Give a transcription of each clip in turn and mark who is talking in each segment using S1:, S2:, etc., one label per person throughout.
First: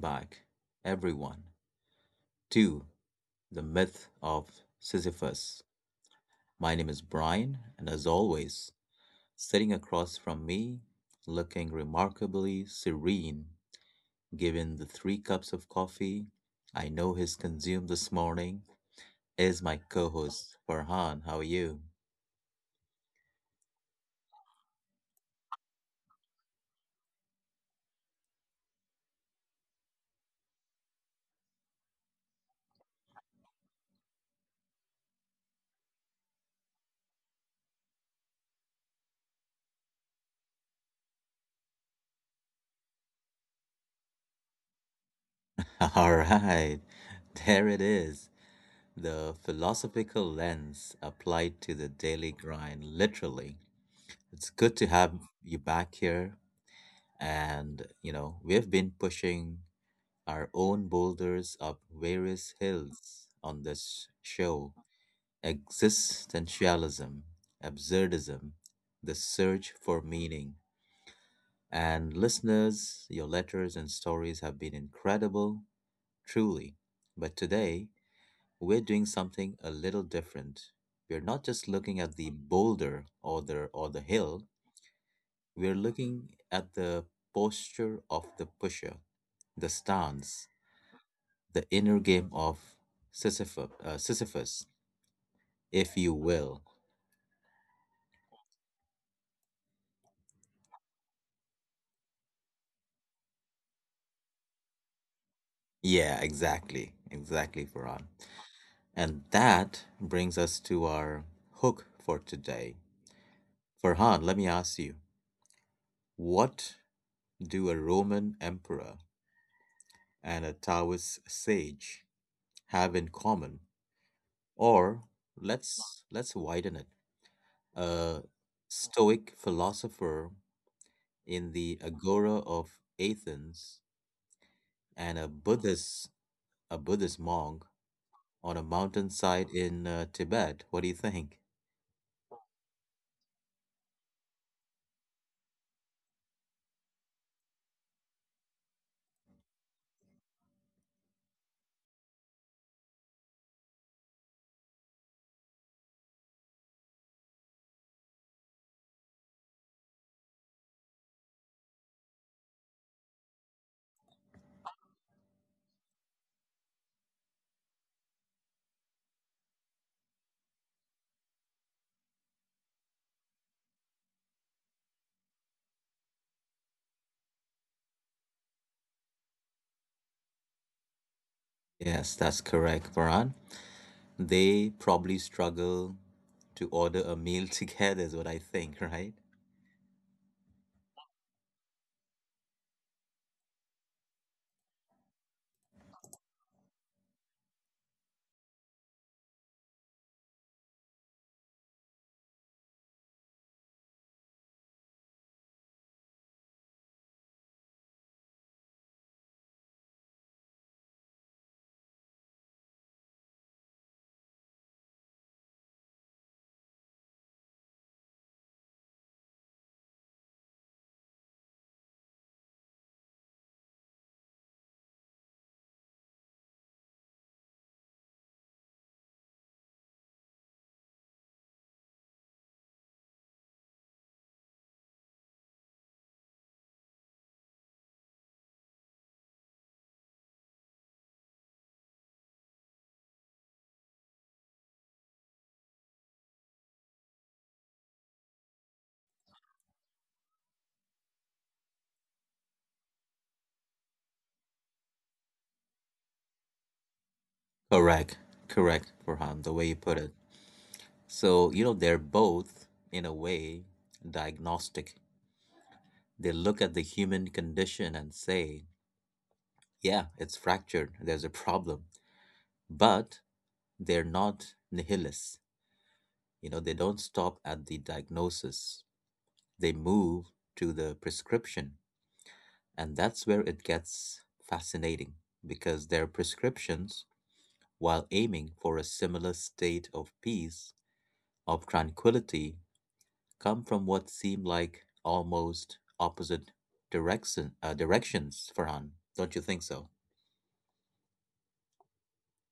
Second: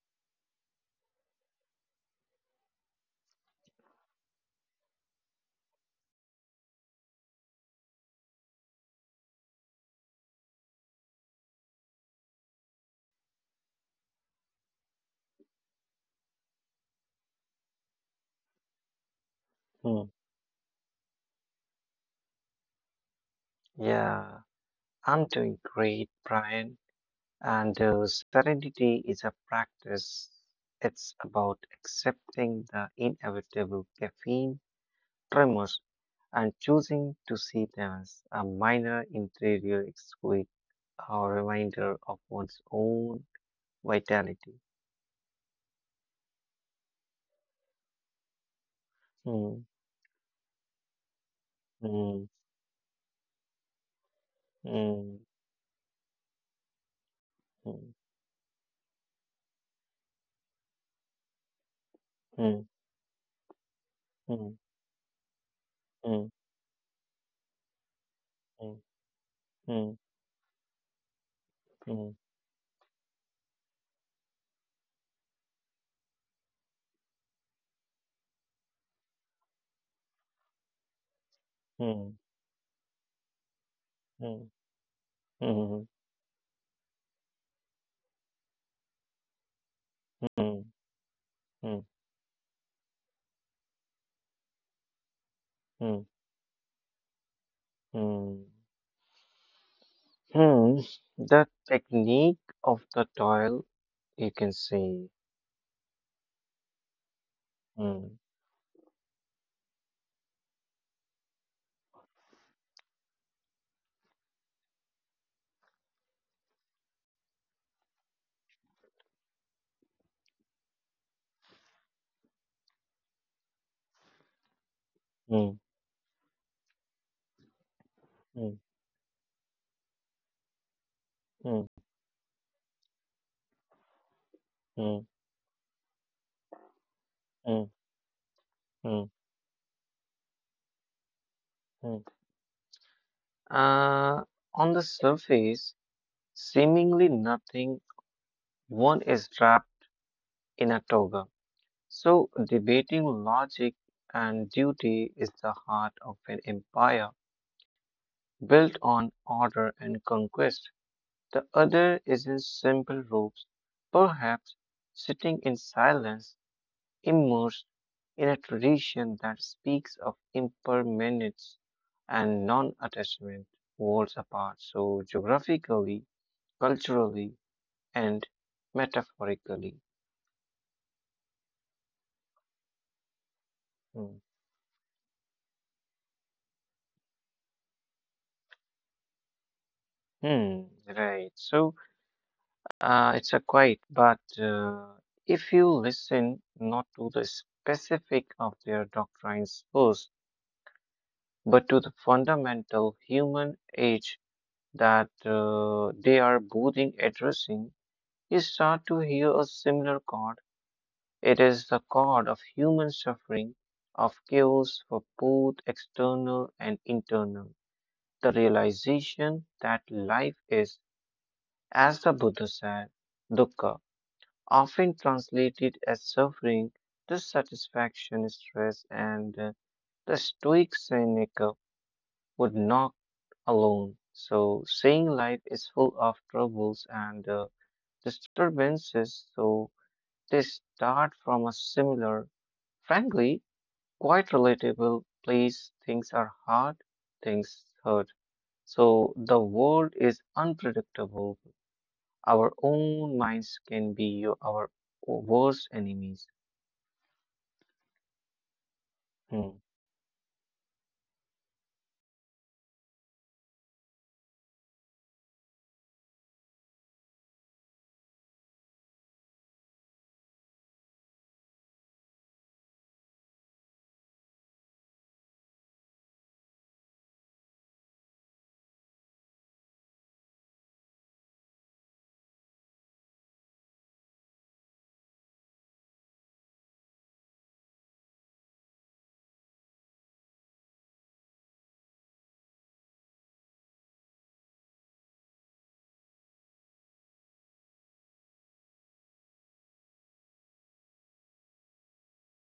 S1: back, everyone, to the myth of Sisyphus. My name is Brian, and as always, sitting across from me, looking remarkably serene, given the three cups of coffee I know he's consumed this morning, is my
S2: Hmm.
S1: co host, Farhan. How are you?
S2: Yeah, I'm doing great, Brian. And serenity is a practice. It's about accepting the inevitable caffeine tremors and choosing to see them as a minor interior squeak or reminder of one's own vitality.
S1: All right, there it is. The
S2: Hmm,
S1: philosophical lens applied to the
S2: hmm,
S1: daily grind, literally. It's good to have
S2: hmm,
S1: you back here. And, you know, we've been pushing our own boulders up various
S2: hmm,
S1: hills on this
S2: hmm,
S1: show
S2: hmm,
S1: existentialism, absurdism,
S2: hmm,
S1: the search
S2: hmm,
S1: for meaning.
S2: hmm,
S1: And listeners, your letters and stories have been incredible, truly. But today, we're doing something a little different. We're not just looking at
S2: hmm,
S1: the boulder or the
S2: hmm,
S1: hill.
S2: hmm,
S1: We're
S2: hmm,
S1: looking at the posture of the pusher, the stance,
S2: hmm,
S1: the
S2: hmm,
S1: inner game of Sisyphus if
S2: hmm,
S1: you will.
S2: hmm. Hmm, The technique of the toil, you can say.
S1: Yeah, exactly. Exactly, Farhan.
S2: Hmm,
S1: And that brings us to our hook for today. Farhan, let me ask you what do a Roman emperor and a Taoist sage have in common? Or
S2: hmm,
S1: let's widen it. A
S2: hmm,
S1: Stoic philosopher in
S2: hmm,
S1: the agora of Athens,
S2: hmm,
S1: and a Buddhist monk
S2: hmm,
S1: on a
S2: hmm,
S1: mountainside in Tibet. What do you think?
S2: hmm. Uh, on the surface, seemingly nothing, one is trapped in a toga. So, debating logic and duty is the heart of an empire built on order and conquest. The other is in simple robes, perhaps sitting in silence immersed in a tradition that speaks of impermanence and non attachment, worlds apart. So, geographically, culturally, and metaphorically.
S1: Yes, that's correct, Varan.
S2: Hmm.
S1: They probably struggle to order a meal together, is what I think, right?
S2: Hmm, right. So, it's a quite, but if you listen not to the specific of their doctrines first, but to the fundamental human age that they are both addressing you start to hear a similar chord. It is the chord of human suffering, of chaos for both external and internal. The realization that life is, as the Buddha said, dukkha, often translated as suffering, dissatisfaction, stress, and the Stoic Seneca would not alone. So, saying life is full of troubles and disturbances, so they start from a similar, frankly, quite relatable place. Things are hard, things hurt. So the world is unpredictable. Our own minds can be our worst enemies.
S1: Correct, correct, Farhan, the way
S2: Hmm.
S1: you put it. So, you know, they're both, in a way, diagnostic. They look at the human condition and say, yeah, it's fractured, there's a problem. But they're not nihilists. You know, they don't stop at the diagnosis, they move to the prescription. And that's where it gets fascinating because their prescriptions, while aiming for a similar state of peace, of tranquility, come from what seem like almost opposite directions, Farhan. Don't you think so?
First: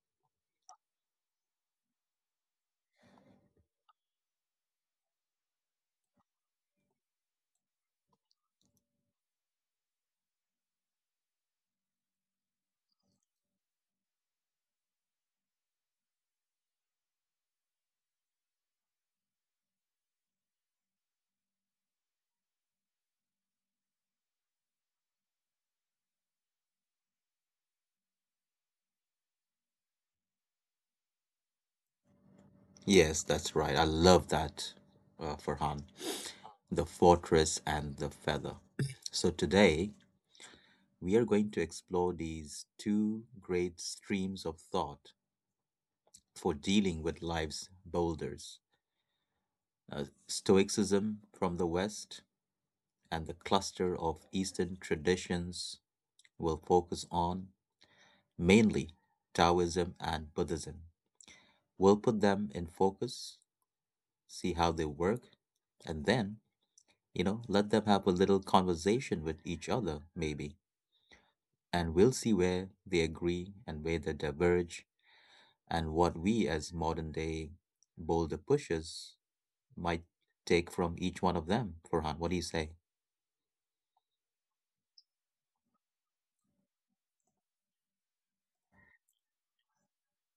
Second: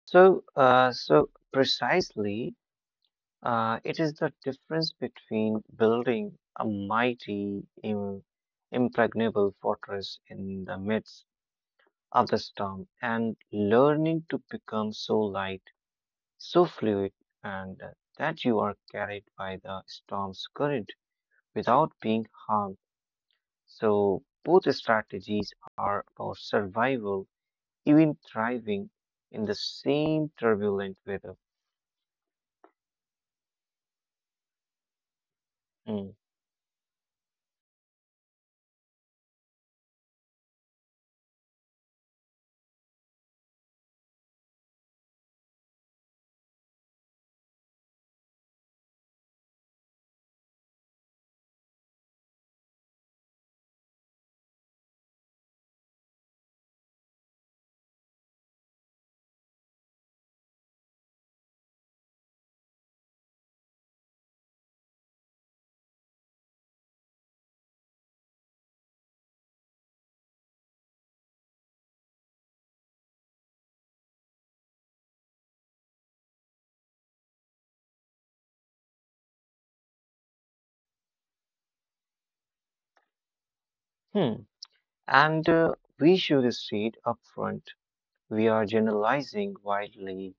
S2: So precisely, it is the difference between building a mighty, impregnable fortress in the midst of the storm and learning to become so light so fluid and that you are carried by the storm's current without being harmed. So, both strategies are about survival, even thriving in the same turbulent weather.
S1: Yes, that's right. I love that, Farhan.
S2: Mm.
S1: The fortress and the feather. So today, we are going to explore these two great streams of thought for dealing with life's boulders Stoicism from the West and the cluster of Eastern traditions will focus on mainly Taoism and Buddhism. We'll put them in focus, see how they work, and then, you know, let them have a little conversation with each other, maybe. And we'll see where they agree and where they diverge and what we as modern day boulder pushers might take from each one of them, Farhan. What do you say?
S2: Hmm. And We should state upfront we are generalizing widely.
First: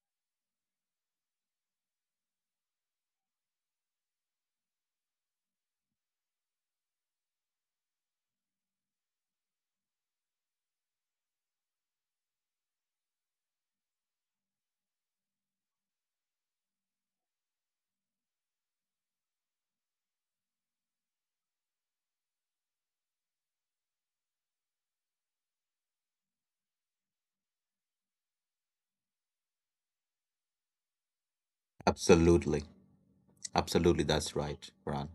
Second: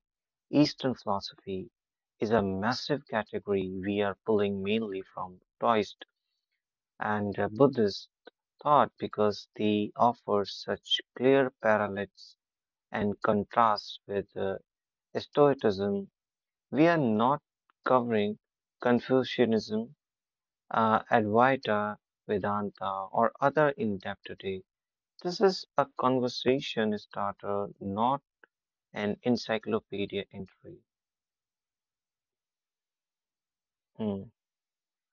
S2: Eastern philosophy is a massive category we are pulling mainly from Taoist and Buddhist thought because they offer such clear parallels and contrasts with Stoicism. We are not covering Confucianism, Advaita, Vedanta, or other in depth today. This is a conversation starter, not an encyclopedia entry.
S1: Absolutely. Absolutely,
S2: Hmm,
S1: that's right, Farhan.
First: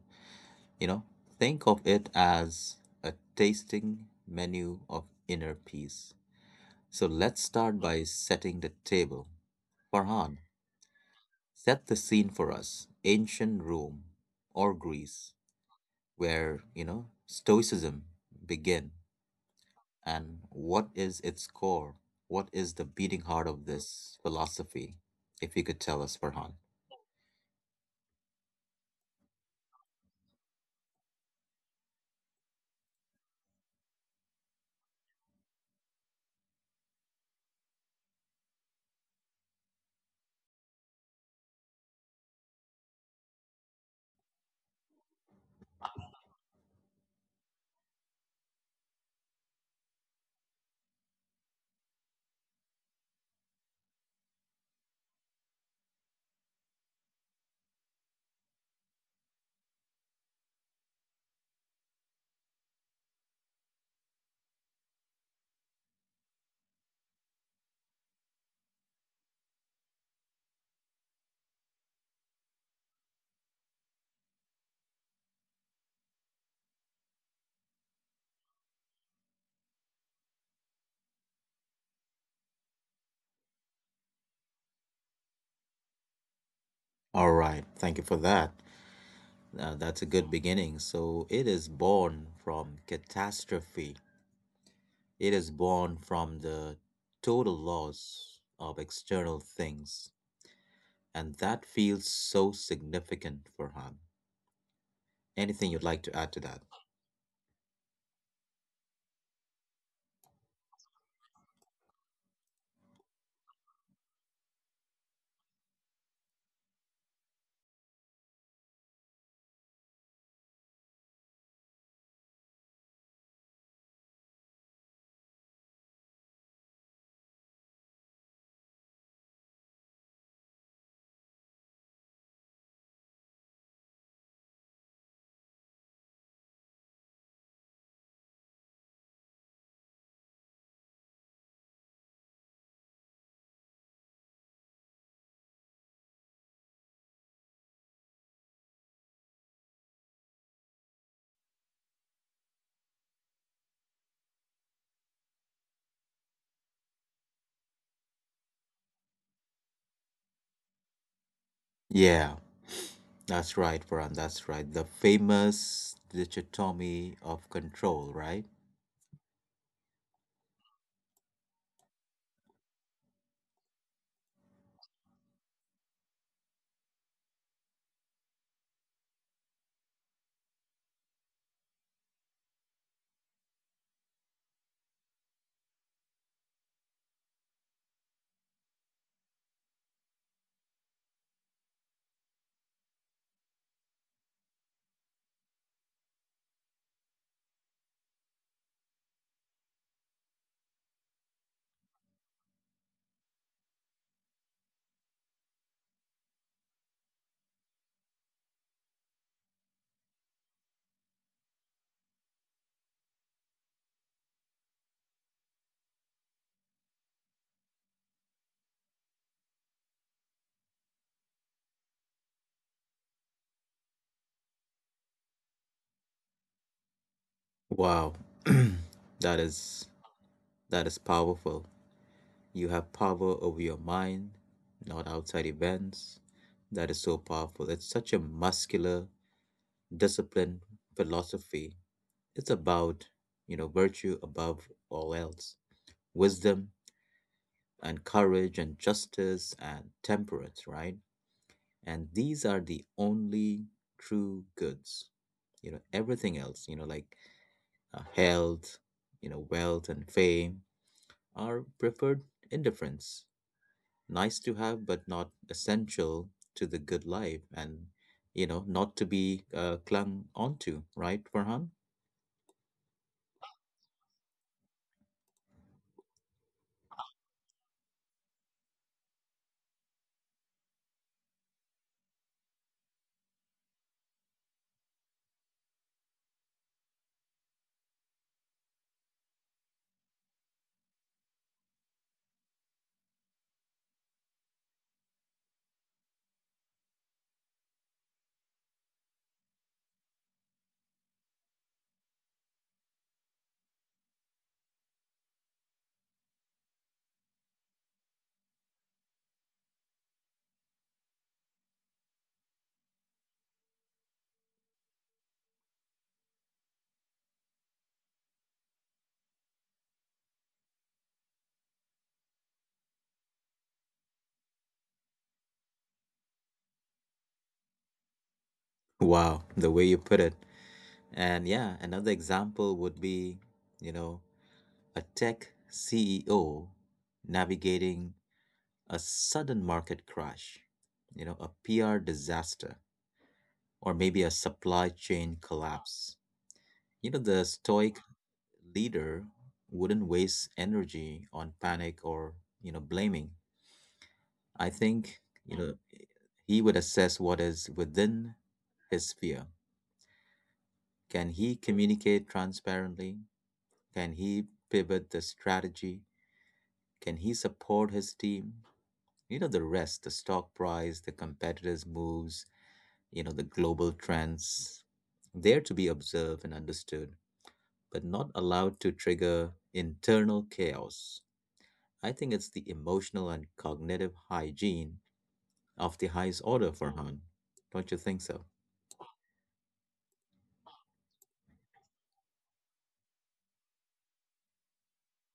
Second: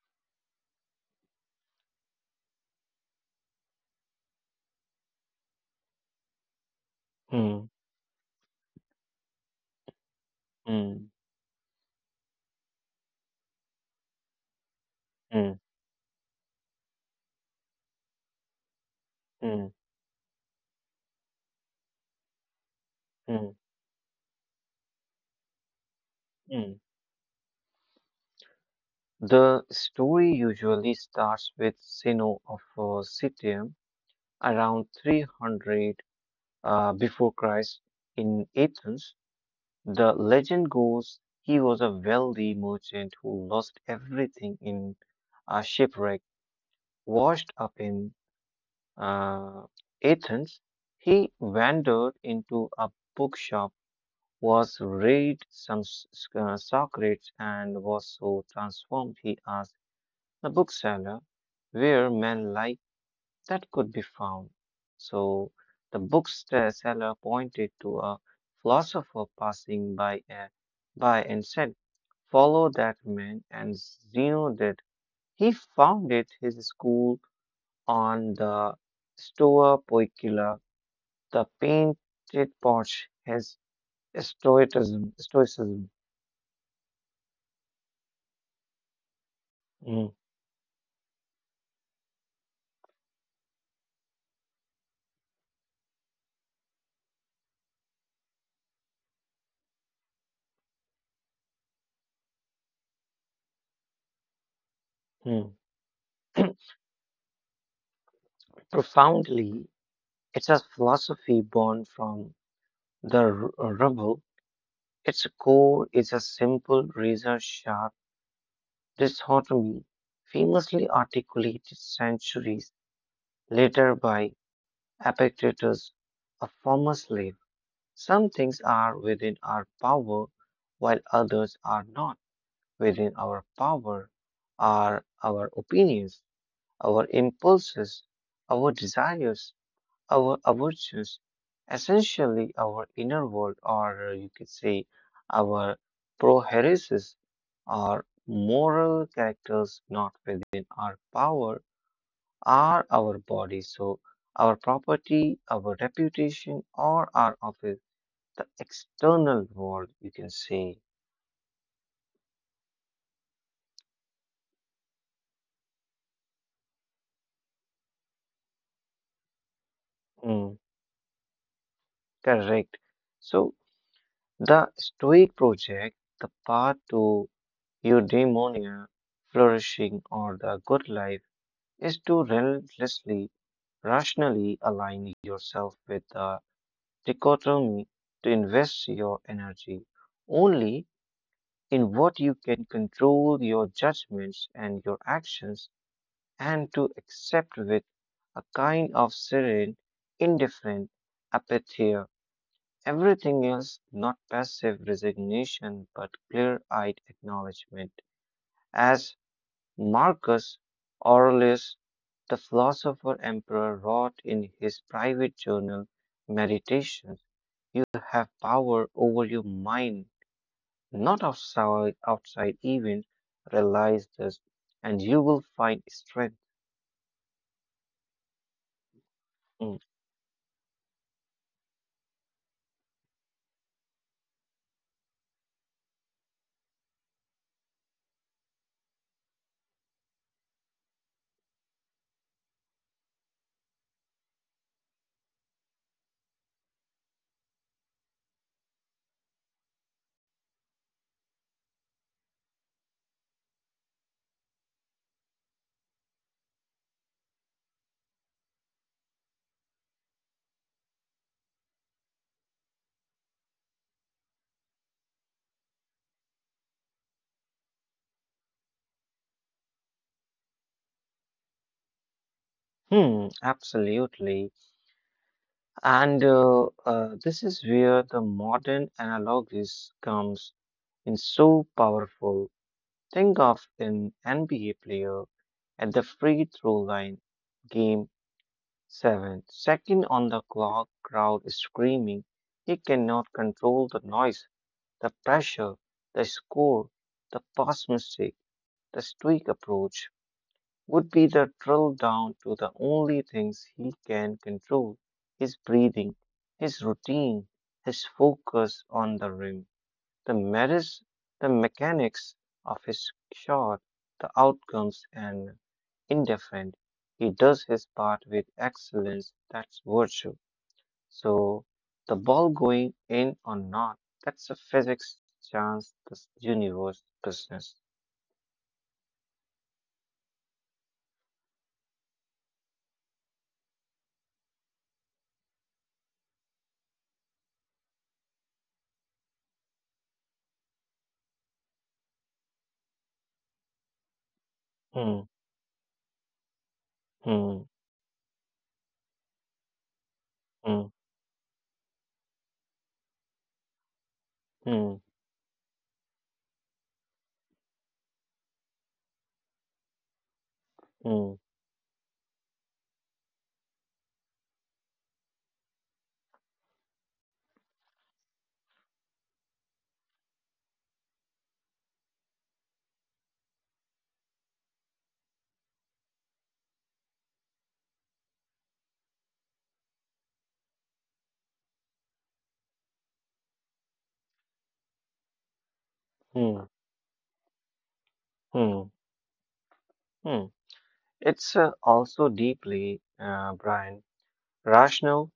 S1: You know, think of it as a tasting menu of inner peace. So let's
S2: hmm,
S1: start by setting the table. Farhan,
S2: hmm,
S1: set the scene for us. Ancient Rome or Greece,
S2: hmm,
S1: where, you know, Stoicism began.
S2: hmm,
S1: And what is its core? What is the beating heart
S2: hmm,
S1: of this philosophy? If you could tell us, Farhan.
S2: hmm. The story usually starts with Zeno of Citium around 300 before Christ in Athens. The legend goes he was a wealthy merchant who lost everything in a shipwreck. Washed up in uh, Athens, he wandered into a bookshop, was read some Socrates, and was so transformed he asked the bookseller where men lie that could be found. So the bookseller pointed to a philosopher passing by and said, "Follow that man." And Zeno did. He founded his school on the Stoa Poikila, the painted porch, his stoicism.
S1: All right, thank you for that. That's a
S2: Mhm.
S1: good beginning. So it is born from catastrophe. It is born from the total loss of external things. And that feels so significant, Farhan. Anything you'd like to add to that?
S2: Profoundly, it's a philosophy born from the rubble. Its core is a simple, razor sharp dichotomy, famously articulated centuries later by Epictetus, a former slave. Some things are within our power, while others are not. Within our power are our opinions, our impulses, our desires, our aversions, essentially our inner world, or you could say our proheresis. Our moral characters not within our power are our bodies, so our property, our reputation, or our office, the external world, you can say.
S1: Yeah, that's right, Farhan. That's right. The famous dichotomy of control, right?
S2: Mm, Correct. So the Stoic project, the path to eudaimonia, flourishing, or the good life, is to relentlessly, rationally align yourself with the dichotomy to invest your energy only in what you can control your judgments and your actions and to accept with a kind of serene, indifferent apathy everything else, not passive resignation but clear eyed acknowledgement. As Marcus Aurelius, the philosopher emperor, wrote in his private journal, Meditations. You have power over your mind, not outside events. Realize this, and you will find strength.
S1: Wow. That
S2: Mm,
S1: is that is powerful. You have power over your mind, not outside events. That is so powerful. It's such a muscular, disciplined philosophy. It's about, you know, virtue above all else. Wisdom and courage and justice and temperance, right? And these are the only true goods. You know, everything else, you know, like health, you know, wealth and fame are preferred indifference, nice to have but not essential to the good life, and you know, not to be clung onto, right, Farhan?
S2: Absolutely. And this is where the modern analogies comes in so powerful. Think of an NBA player at the free throw line, game seven, second on the clock, crowd is screaming. He cannot control the noise. The pressure, the score, the past mistake, the streak approach would be the drill down to the only things he can control his breathing, his routine, his focus on the rim, the merits, the mechanics of his shot, the outcomes, and indifferent. He does his part with excellence. That's virtue. So the ball going in or not, that's a physics, chance, this universe, business.
S1: Wow, the way you put it. And yeah, another example would be, you know, a tech CEO navigating a sudden market crash, you know, a PR disaster, or maybe a supply
S2: Hmm,
S1: chain collapse. You know, the
S2: hmm,
S1: stoic leader wouldn't waste
S2: hmm,
S1: energy on panic or you know blaming. I
S2: hmm,
S1: think you know he would assess what is within his sphere. Can
S2: hmm,
S1: he communicate transparently? Can he pivot the strategy? Can he support his team? You know the rest, the stock price, the competitors' moves, you know the global trends. There to be observed and understood, but not allowed to trigger internal chaos. I think it's the emotional and cognitive hygiene of the highest
S2: hmm,
S1: order, Farhan. Don't you think so?
S2: hmm, hmm. It's also deeply, Brian, rational.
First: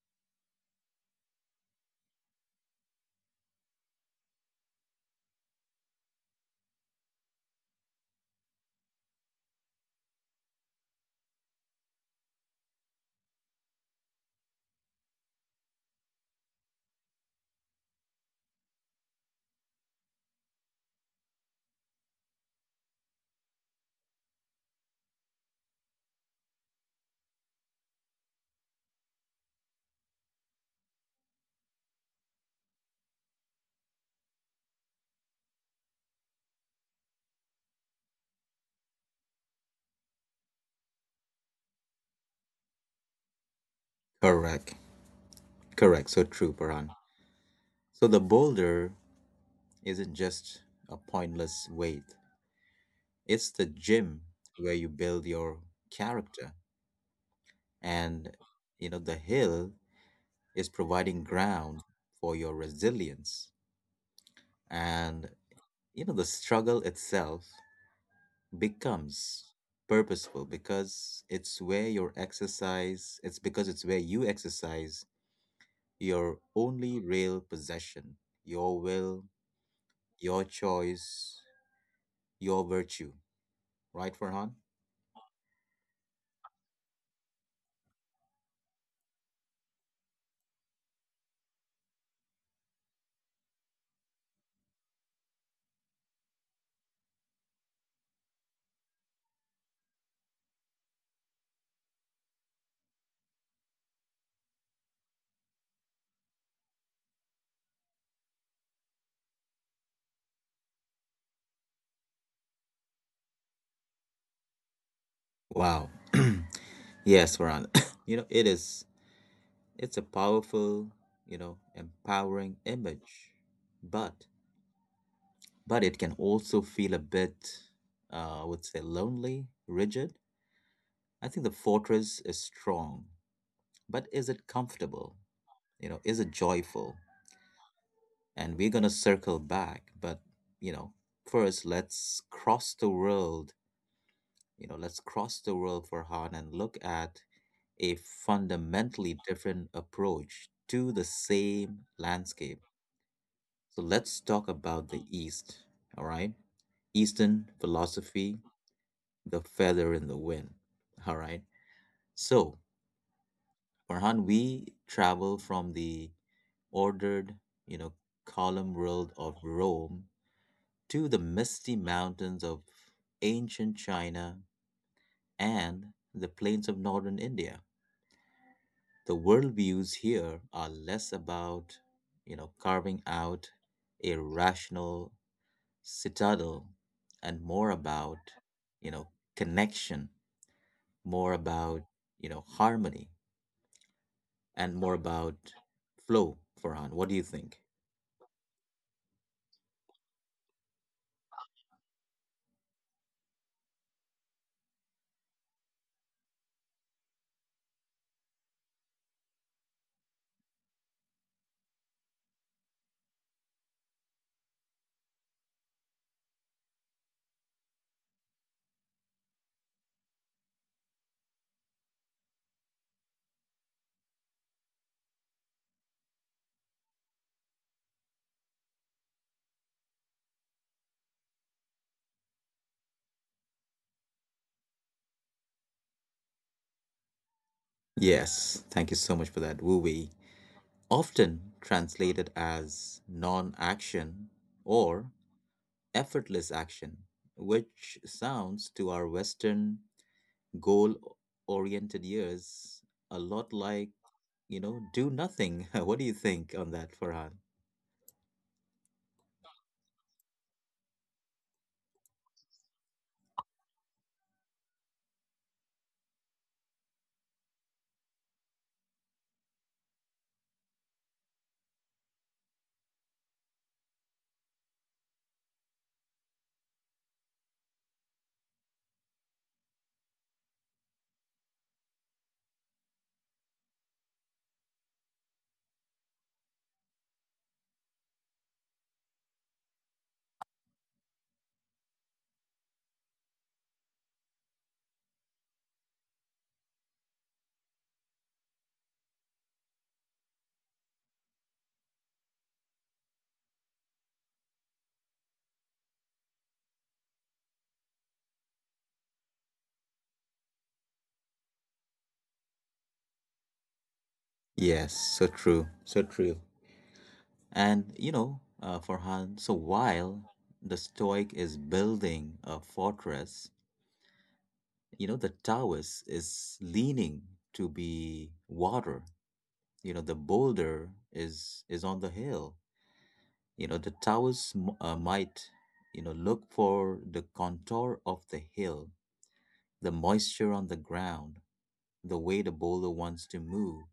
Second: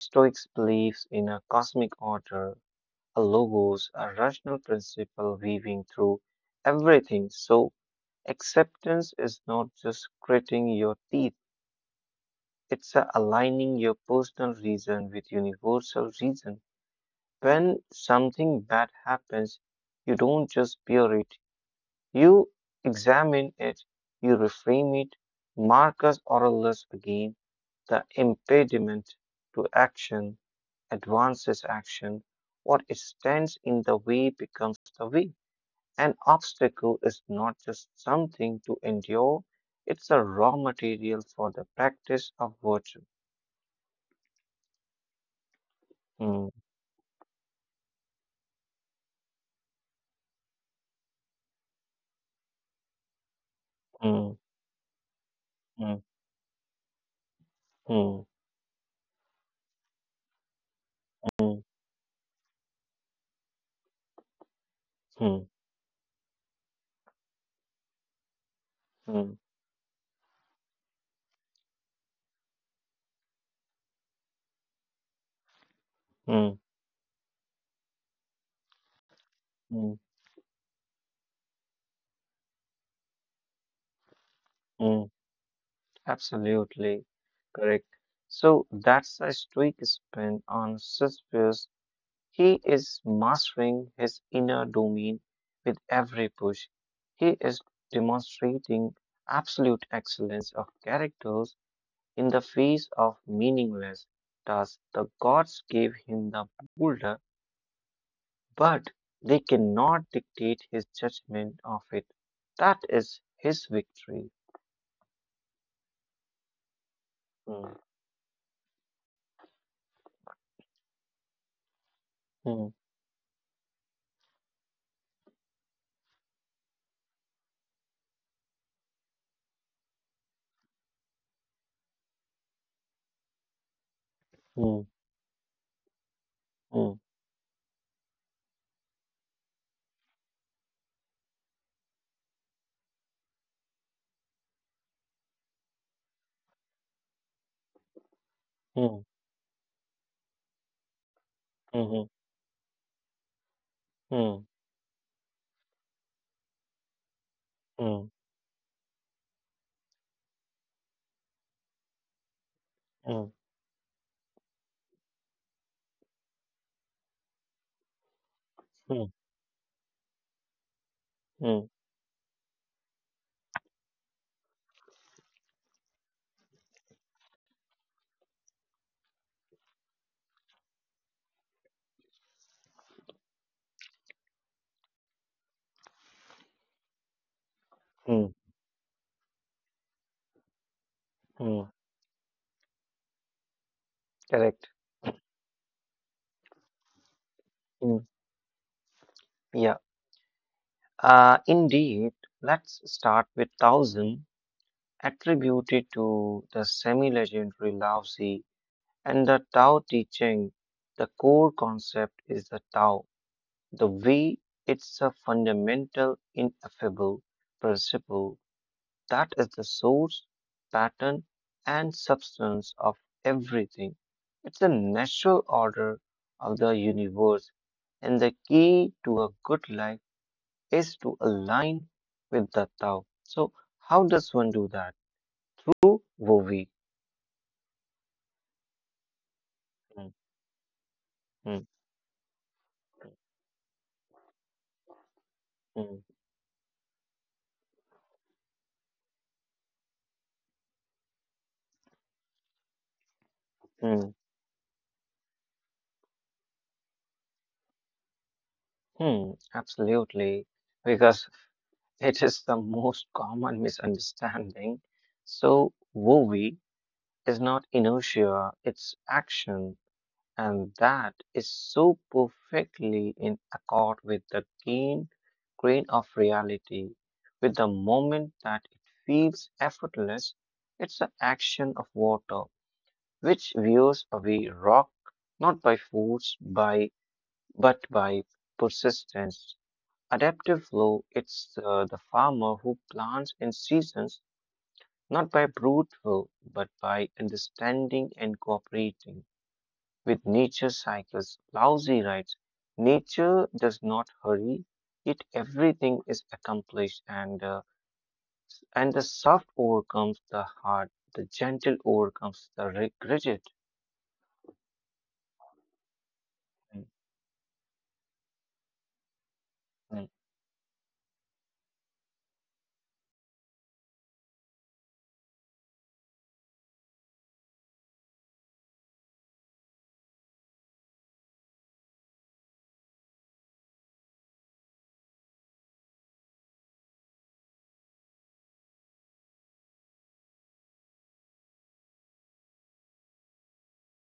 S2: Stoics believes in a cosmic order, a logos, a rational principle weaving through everything. So acceptance is not just gritting your teeth. It's aligning your personal reason with universal reason. When something bad happens, you don't just bear it, you examine it, you reframe it. Marcus Aurelius again, the impediment to action advances action. What stands in the way becomes the way. An obstacle is not just something to endure, it's a raw material for the practice of virtue.
S1: Correct. Correct. So
S2: Mm,
S1: true, Farhan. So the boulder isn't just a pointless weight, it's the gym
S2: mm.
S1: where you build your
S2: Mm,
S1: character.
S2: mm,
S1: And, you know, the hill is providing
S2: mm,
S1: ground for your resilience. And,
S2: mm,
S1: you know, the struggle itself
S2: mm,
S1: becomes purposeful because it's where you exercise your
S2: mm,
S1: only real possession your will
S2: mm,
S1: your choice your virtue right Farhan.
S2: mm. Absolutely correct. So that's a streak spin on Sisyphus. He is mastering his inner domain with every push. He is demonstrating absolute excellence of characters in the face of meaningless tasks. The gods gave him the boulder but they cannot dictate his judgment of it. That is his victory.
S1: Wow. Yes Farhan,
S2: Mm,
S1: you know it is, it's a powerful you know empowering
S2: mm,
S1: image, but it can also feel a bit I would say lonely rigid. I think the fortress is strong but is it
S2: mm,
S1: comfortable? You know, is it
S2: mm,
S1: joyful? And we're going to circle back, but you know, first let's cross the world, for Han and look at a
S2: mm,
S1: fundamentally different approach to the same
S2: mhm,
S1: landscape. So let's
S2: mm,
S1: talk about the East, all right? Eastern
S2: mm,
S1: philosophy, the feather in the wind, all right? So,
S2: mm,
S1: Farhan, we travel from the ordered, you know, column
S2: mm,
S1: world of Rome to the
S2: mm,
S1: misty mountains of ancient China and the plains of northern India. The world views here are less about, you know, carving out a rational citadel and more
S2: mm,
S1: about, you know, connection, more
S2: mm.
S1: about, you know, harmony
S2: Correct.
S1: and more about flow, Farhan. What do you think?
S2: Mm, Yeah. Indeed, let's start with Taoism, attributed to the semi legendary Lao Tzu and the Tao teaching. The core concept is the Tao, the way. It's a fundamental, ineffable principle that is the source, pattern, and substance of everything. It's the natural order of the universe, and the key to a good life is to align with the Tao. So, how does one do that? Through Vovi.
S1: Yes, thank you so much for that, Wu Wei.
S2: Mm,
S1: Often
S2: mm,
S1: translated as non action or
S2: mm,
S1: effortless action, which sounds to our Western goal oriented ears a lot like,
S2: mm,
S1: you know, do nothing. What do you think on that, Farhan?
S2: Absolutely. Because it is the most common misunderstanding. So, Wovi is not inertia, it's action, and that is so perfectly in accord with the keen grain of reality. With the moment that it feels effortless, it's the action of water, which veers away rock not by force by but by persistence. Adaptive flow, it's the farmer who plants in seasons, not by brute will, but by understanding and cooperating with nature's cycles. Lousy writes, nature does not hurry, yet everything is accomplished and and the soft overcomes the hard, the gentle overcomes the rigid.
S1: Yes, so true, so true.
S2: Mm,
S1: And, you know, Farhan, so
S2: mm.
S1: while the Stoic is building a fortress, you know the Taoist is leaning to be water. You know the boulder is on the hill. You know the Taoist might, you know, look for the contour of the hill, the moisture on the ground, the way the boulder wants to move.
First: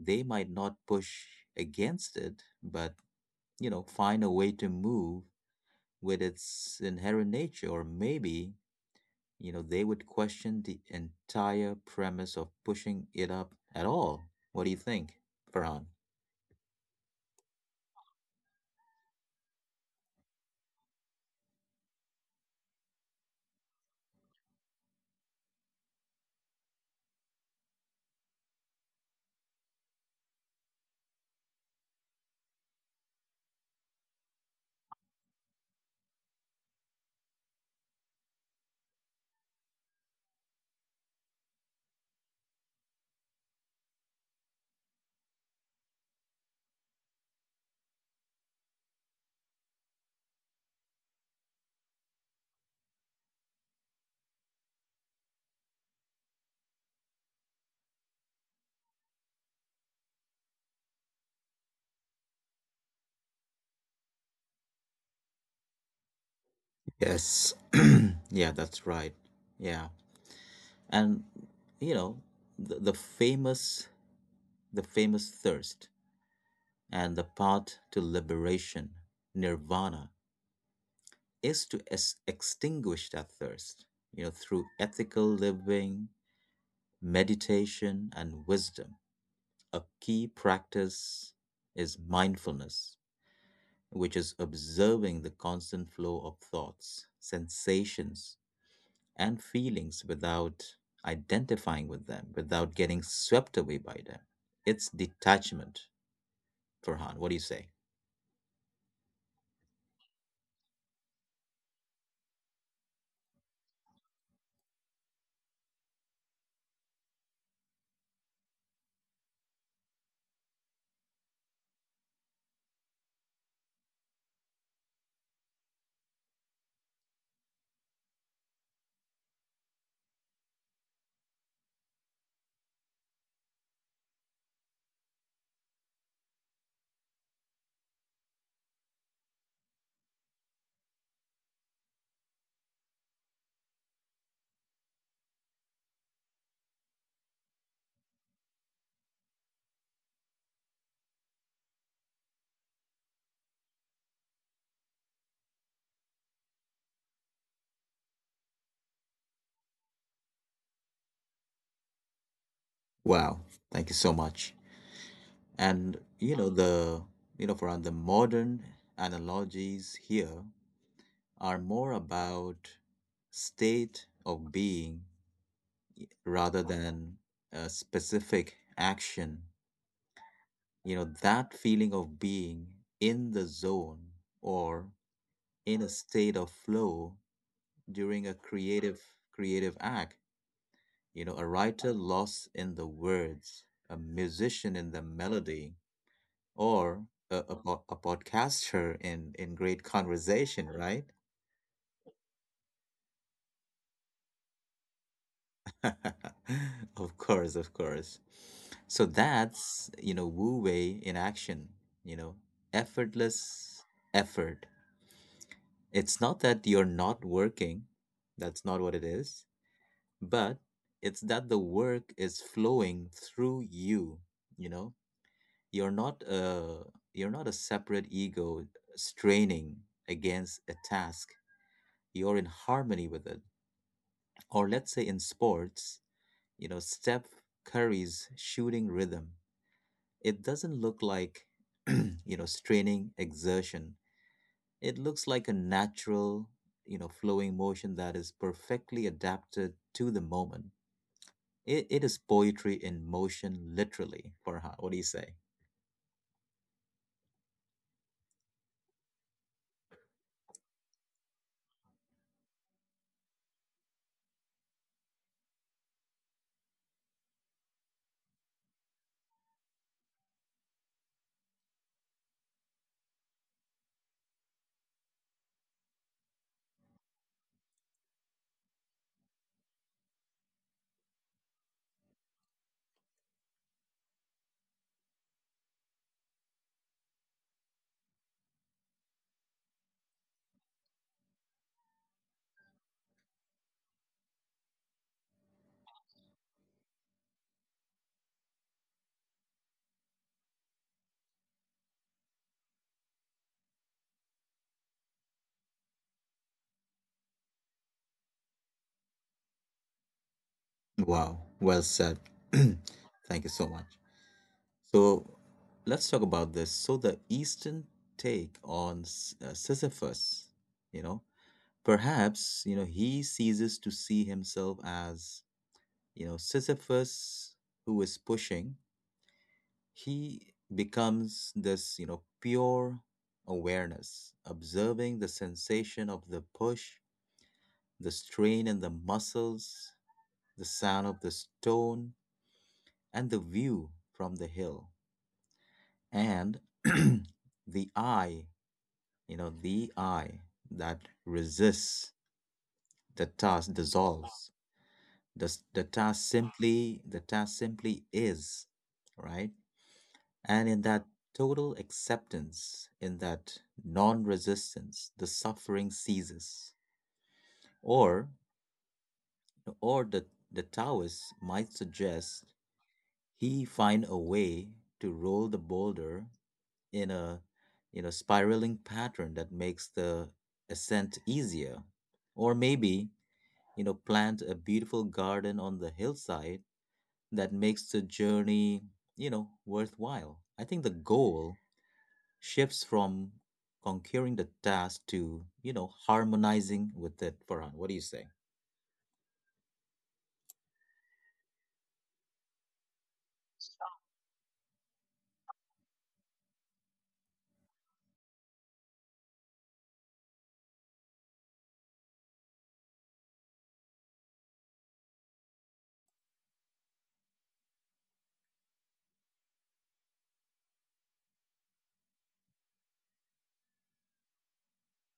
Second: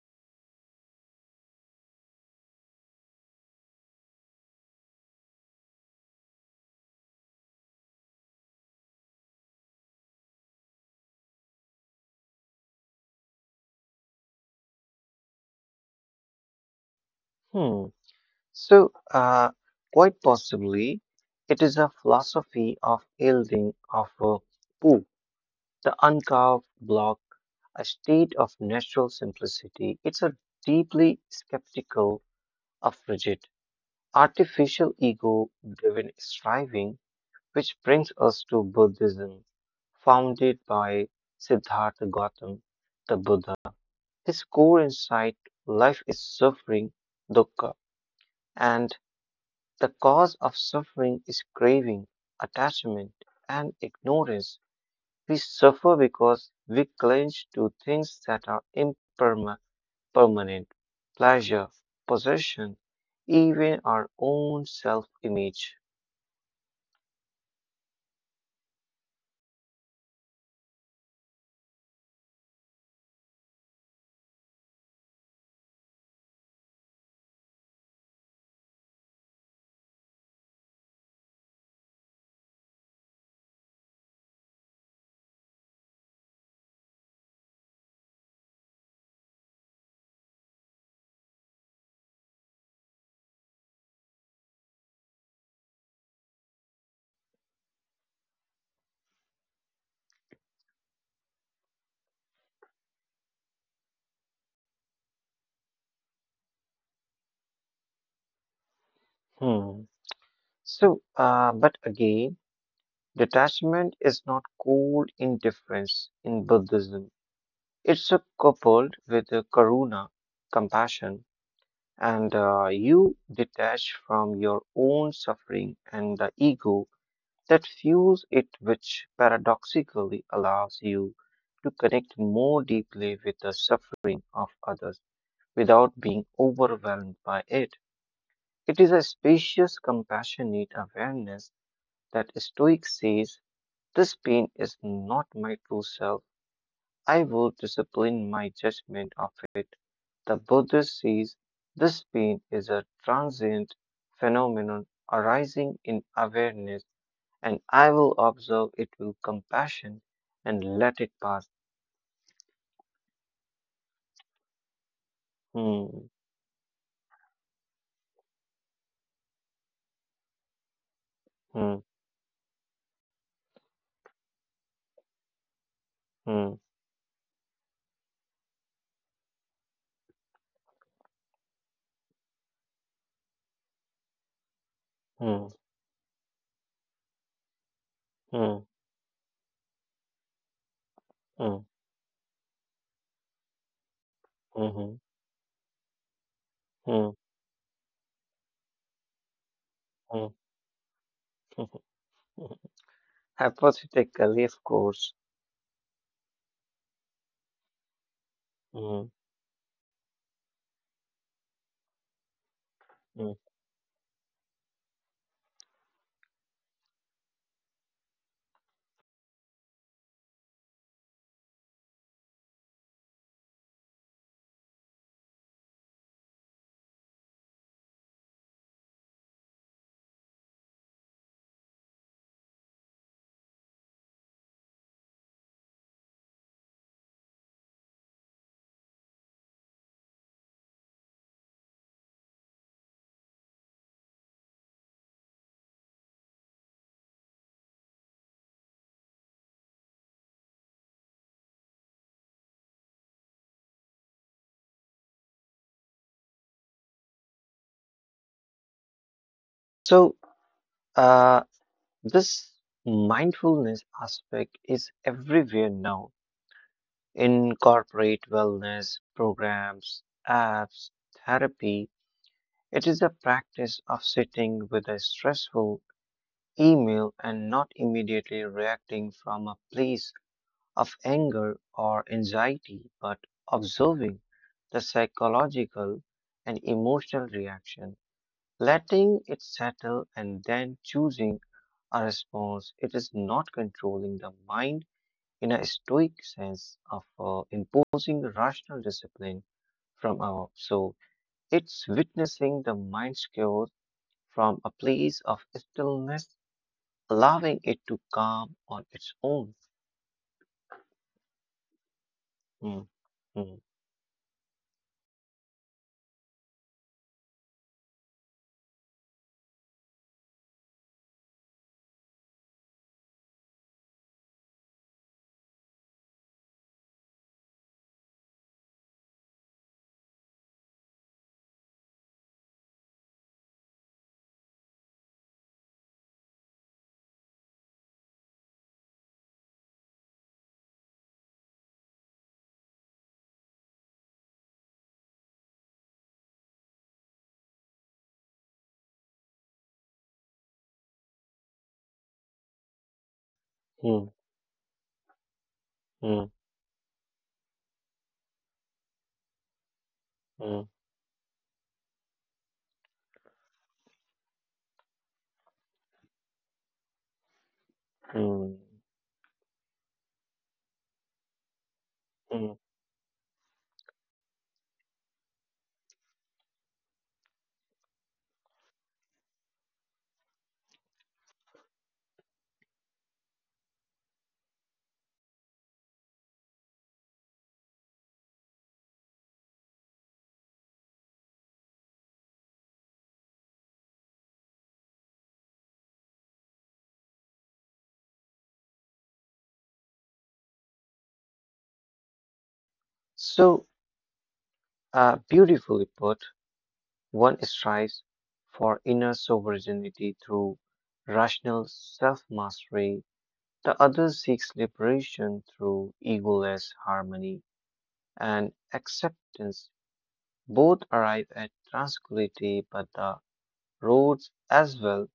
S1: They might not push against it but, you know, find a way to move with its inherent nature or maybe, you know, they would question the entire premise of pushing it up at all. What do you think, Farhan?
S2: Hmm. So, quite possibly, it is a philosophy of yielding of poo. The uncarved block, a state of natural simplicity, it's a deeply skeptical of rigid, artificial ego driven striving, which brings us to Buddhism, founded by Siddhartha Gautam, the Buddha. His core insight life is suffering, dukkha, and the cause of suffering is craving, attachment, and ignorance. We suffer because we cling to things that are impermanent, permanent, pleasure, possession, even our own self-image.
S1: Yes. Yeah, that's right. Yeah. And you know, the, the famous the famous thirst and the path to liberation, nirvana, is to extinguish that thirst, you know, through ethical living, meditation and wisdom. A key practice is mindfulness which is observing the constant flow of thoughts, sensations, and feelings without identifying with them, without getting swept away by them. It's detachment, Farhan. What do you say?
S2: Hmm. So, but again, detachment is not cold indifference in Buddhism. It's a coupled with a karuna, compassion, and you detach from your own suffering and the ego that fuels it, which paradoxically allows you to connect more deeply with the suffering of others without being overwhelmed by it. It is a spacious, compassionate awareness that Stoic says this pain is not my true self. I will discipline my judgment of it. The Buddhist says this pain is a transient phenomenon arising in awareness and I will observe it with compassion and let it pass.
S1: Wow, thank you so much.
S2: Hmm,
S1: And you know Farhan, the modern analogies here are
S2: hmm,
S1: more about state of being
S2: hmm,
S1: rather than a specific action. You know, that feeling of being in the zone or
S2: hmm,
S1: in a state of flow during a
S2: hmm,
S1: creative act. You know, a
S2: hmm,
S1: writer lost in the words, a
S2: hmm,
S1: musician in
S2: hmm,
S1: the melody, or
S2: hmm,
S1: a podcaster in great conversation, right?
S2: hmm, hmm. Hypothetically, of course.
S1: Of course, of course. So
S2: Hmm,
S1: that's, you know, Wu Wei in action, you know,
S2: hmm.
S1: effortless effort. It's not that you're not working, that's not what it is, but it's that the work is flowing through you, you know? You're not a you're not a separate ego straining against a task. You're in harmony with it. Or let's say in sports, you know, Steph Curry's shooting rhythm. It doesn't look like, you know, straining exertion. It looks like a natural, you know, flowing motion that is perfectly adapted to the moment. It is poetry in motion, literally, Farhan. What do you say?
S2: So, uh, this mindfulness aspect is everywhere now in corporate wellness programs, apps, therapy. It is a practice of sitting with a stressful email and not immediately reacting from a place of anger or anxiety, but observing the psychological and emotional reaction, letting it settle, and then choosing a response. It is not controlling the mind in a stoic sense of imposing rational discipline from above. So it's witnessing the mind's chaos from a place of stillness allowing it to calm on its own.
S1: Wow, well said.
S2: Mm,
S1: Thank you
S2: mm,
S1: so much. So let's talk about this. So the Eastern take on Sisyphus, you know, perhaps, you know, he ceases to see himself as, you know, Sisyphus who is pushing. He becomes this, you know, pure awareness, observing the sensation of the push, the strain in the muscles, the sound of the stone, and the view from the hill. And the eye, the eye that resists the task
S2: mm,
S1: dissolves. The, s- the task
S2: mm,
S1: simply, the task simply is, right? And
S2: mm,
S1: in that total acceptance, in that non resistance, the suffering ceases. Or,
S2: mm,
S1: or the Taoist might suggest
S2: mm.
S1: he find a way to roll the boulder in a spiraling pattern that makes the ascent easier. Or maybe, you know, plant a beautiful garden on the hillside that makes the journey, you know, worthwhile. I think the goal shifts from conquering the task to, you know, harmonizing with it, Farhan. What do you say?
S2: So beautifully put, one strives for inner sovereignty through rational self mastery, the other seeks liberation through egoless harmony and acceptance. Both arrive at tranquility, but the roads as well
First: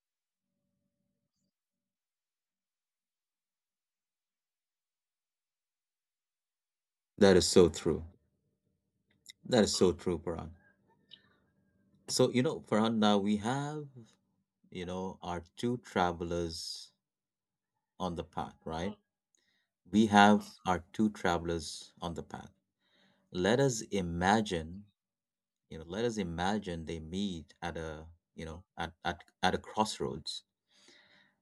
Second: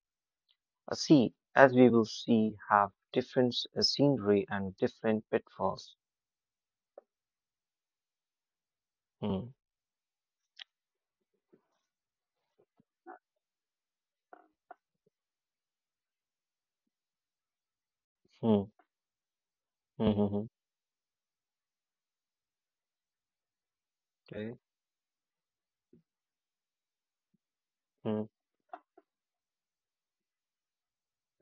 S2: a sea, as we will see, have different scenery and different pitfalls.
S1: That is so true.
S2: Hmm,
S1: That is so true, Farhan. So, you know, Farhan, now we have, you know, our two travelers on the path,
S2: hmm,
S1: right? We
S2: hmm, hmm, hmm,
S1: have our two travelers on the path. Let us
S2: Okay.
S1: imagine, you know, let us imagine they meet at a,
S2: Hmm,
S1: you know, at a crossroads.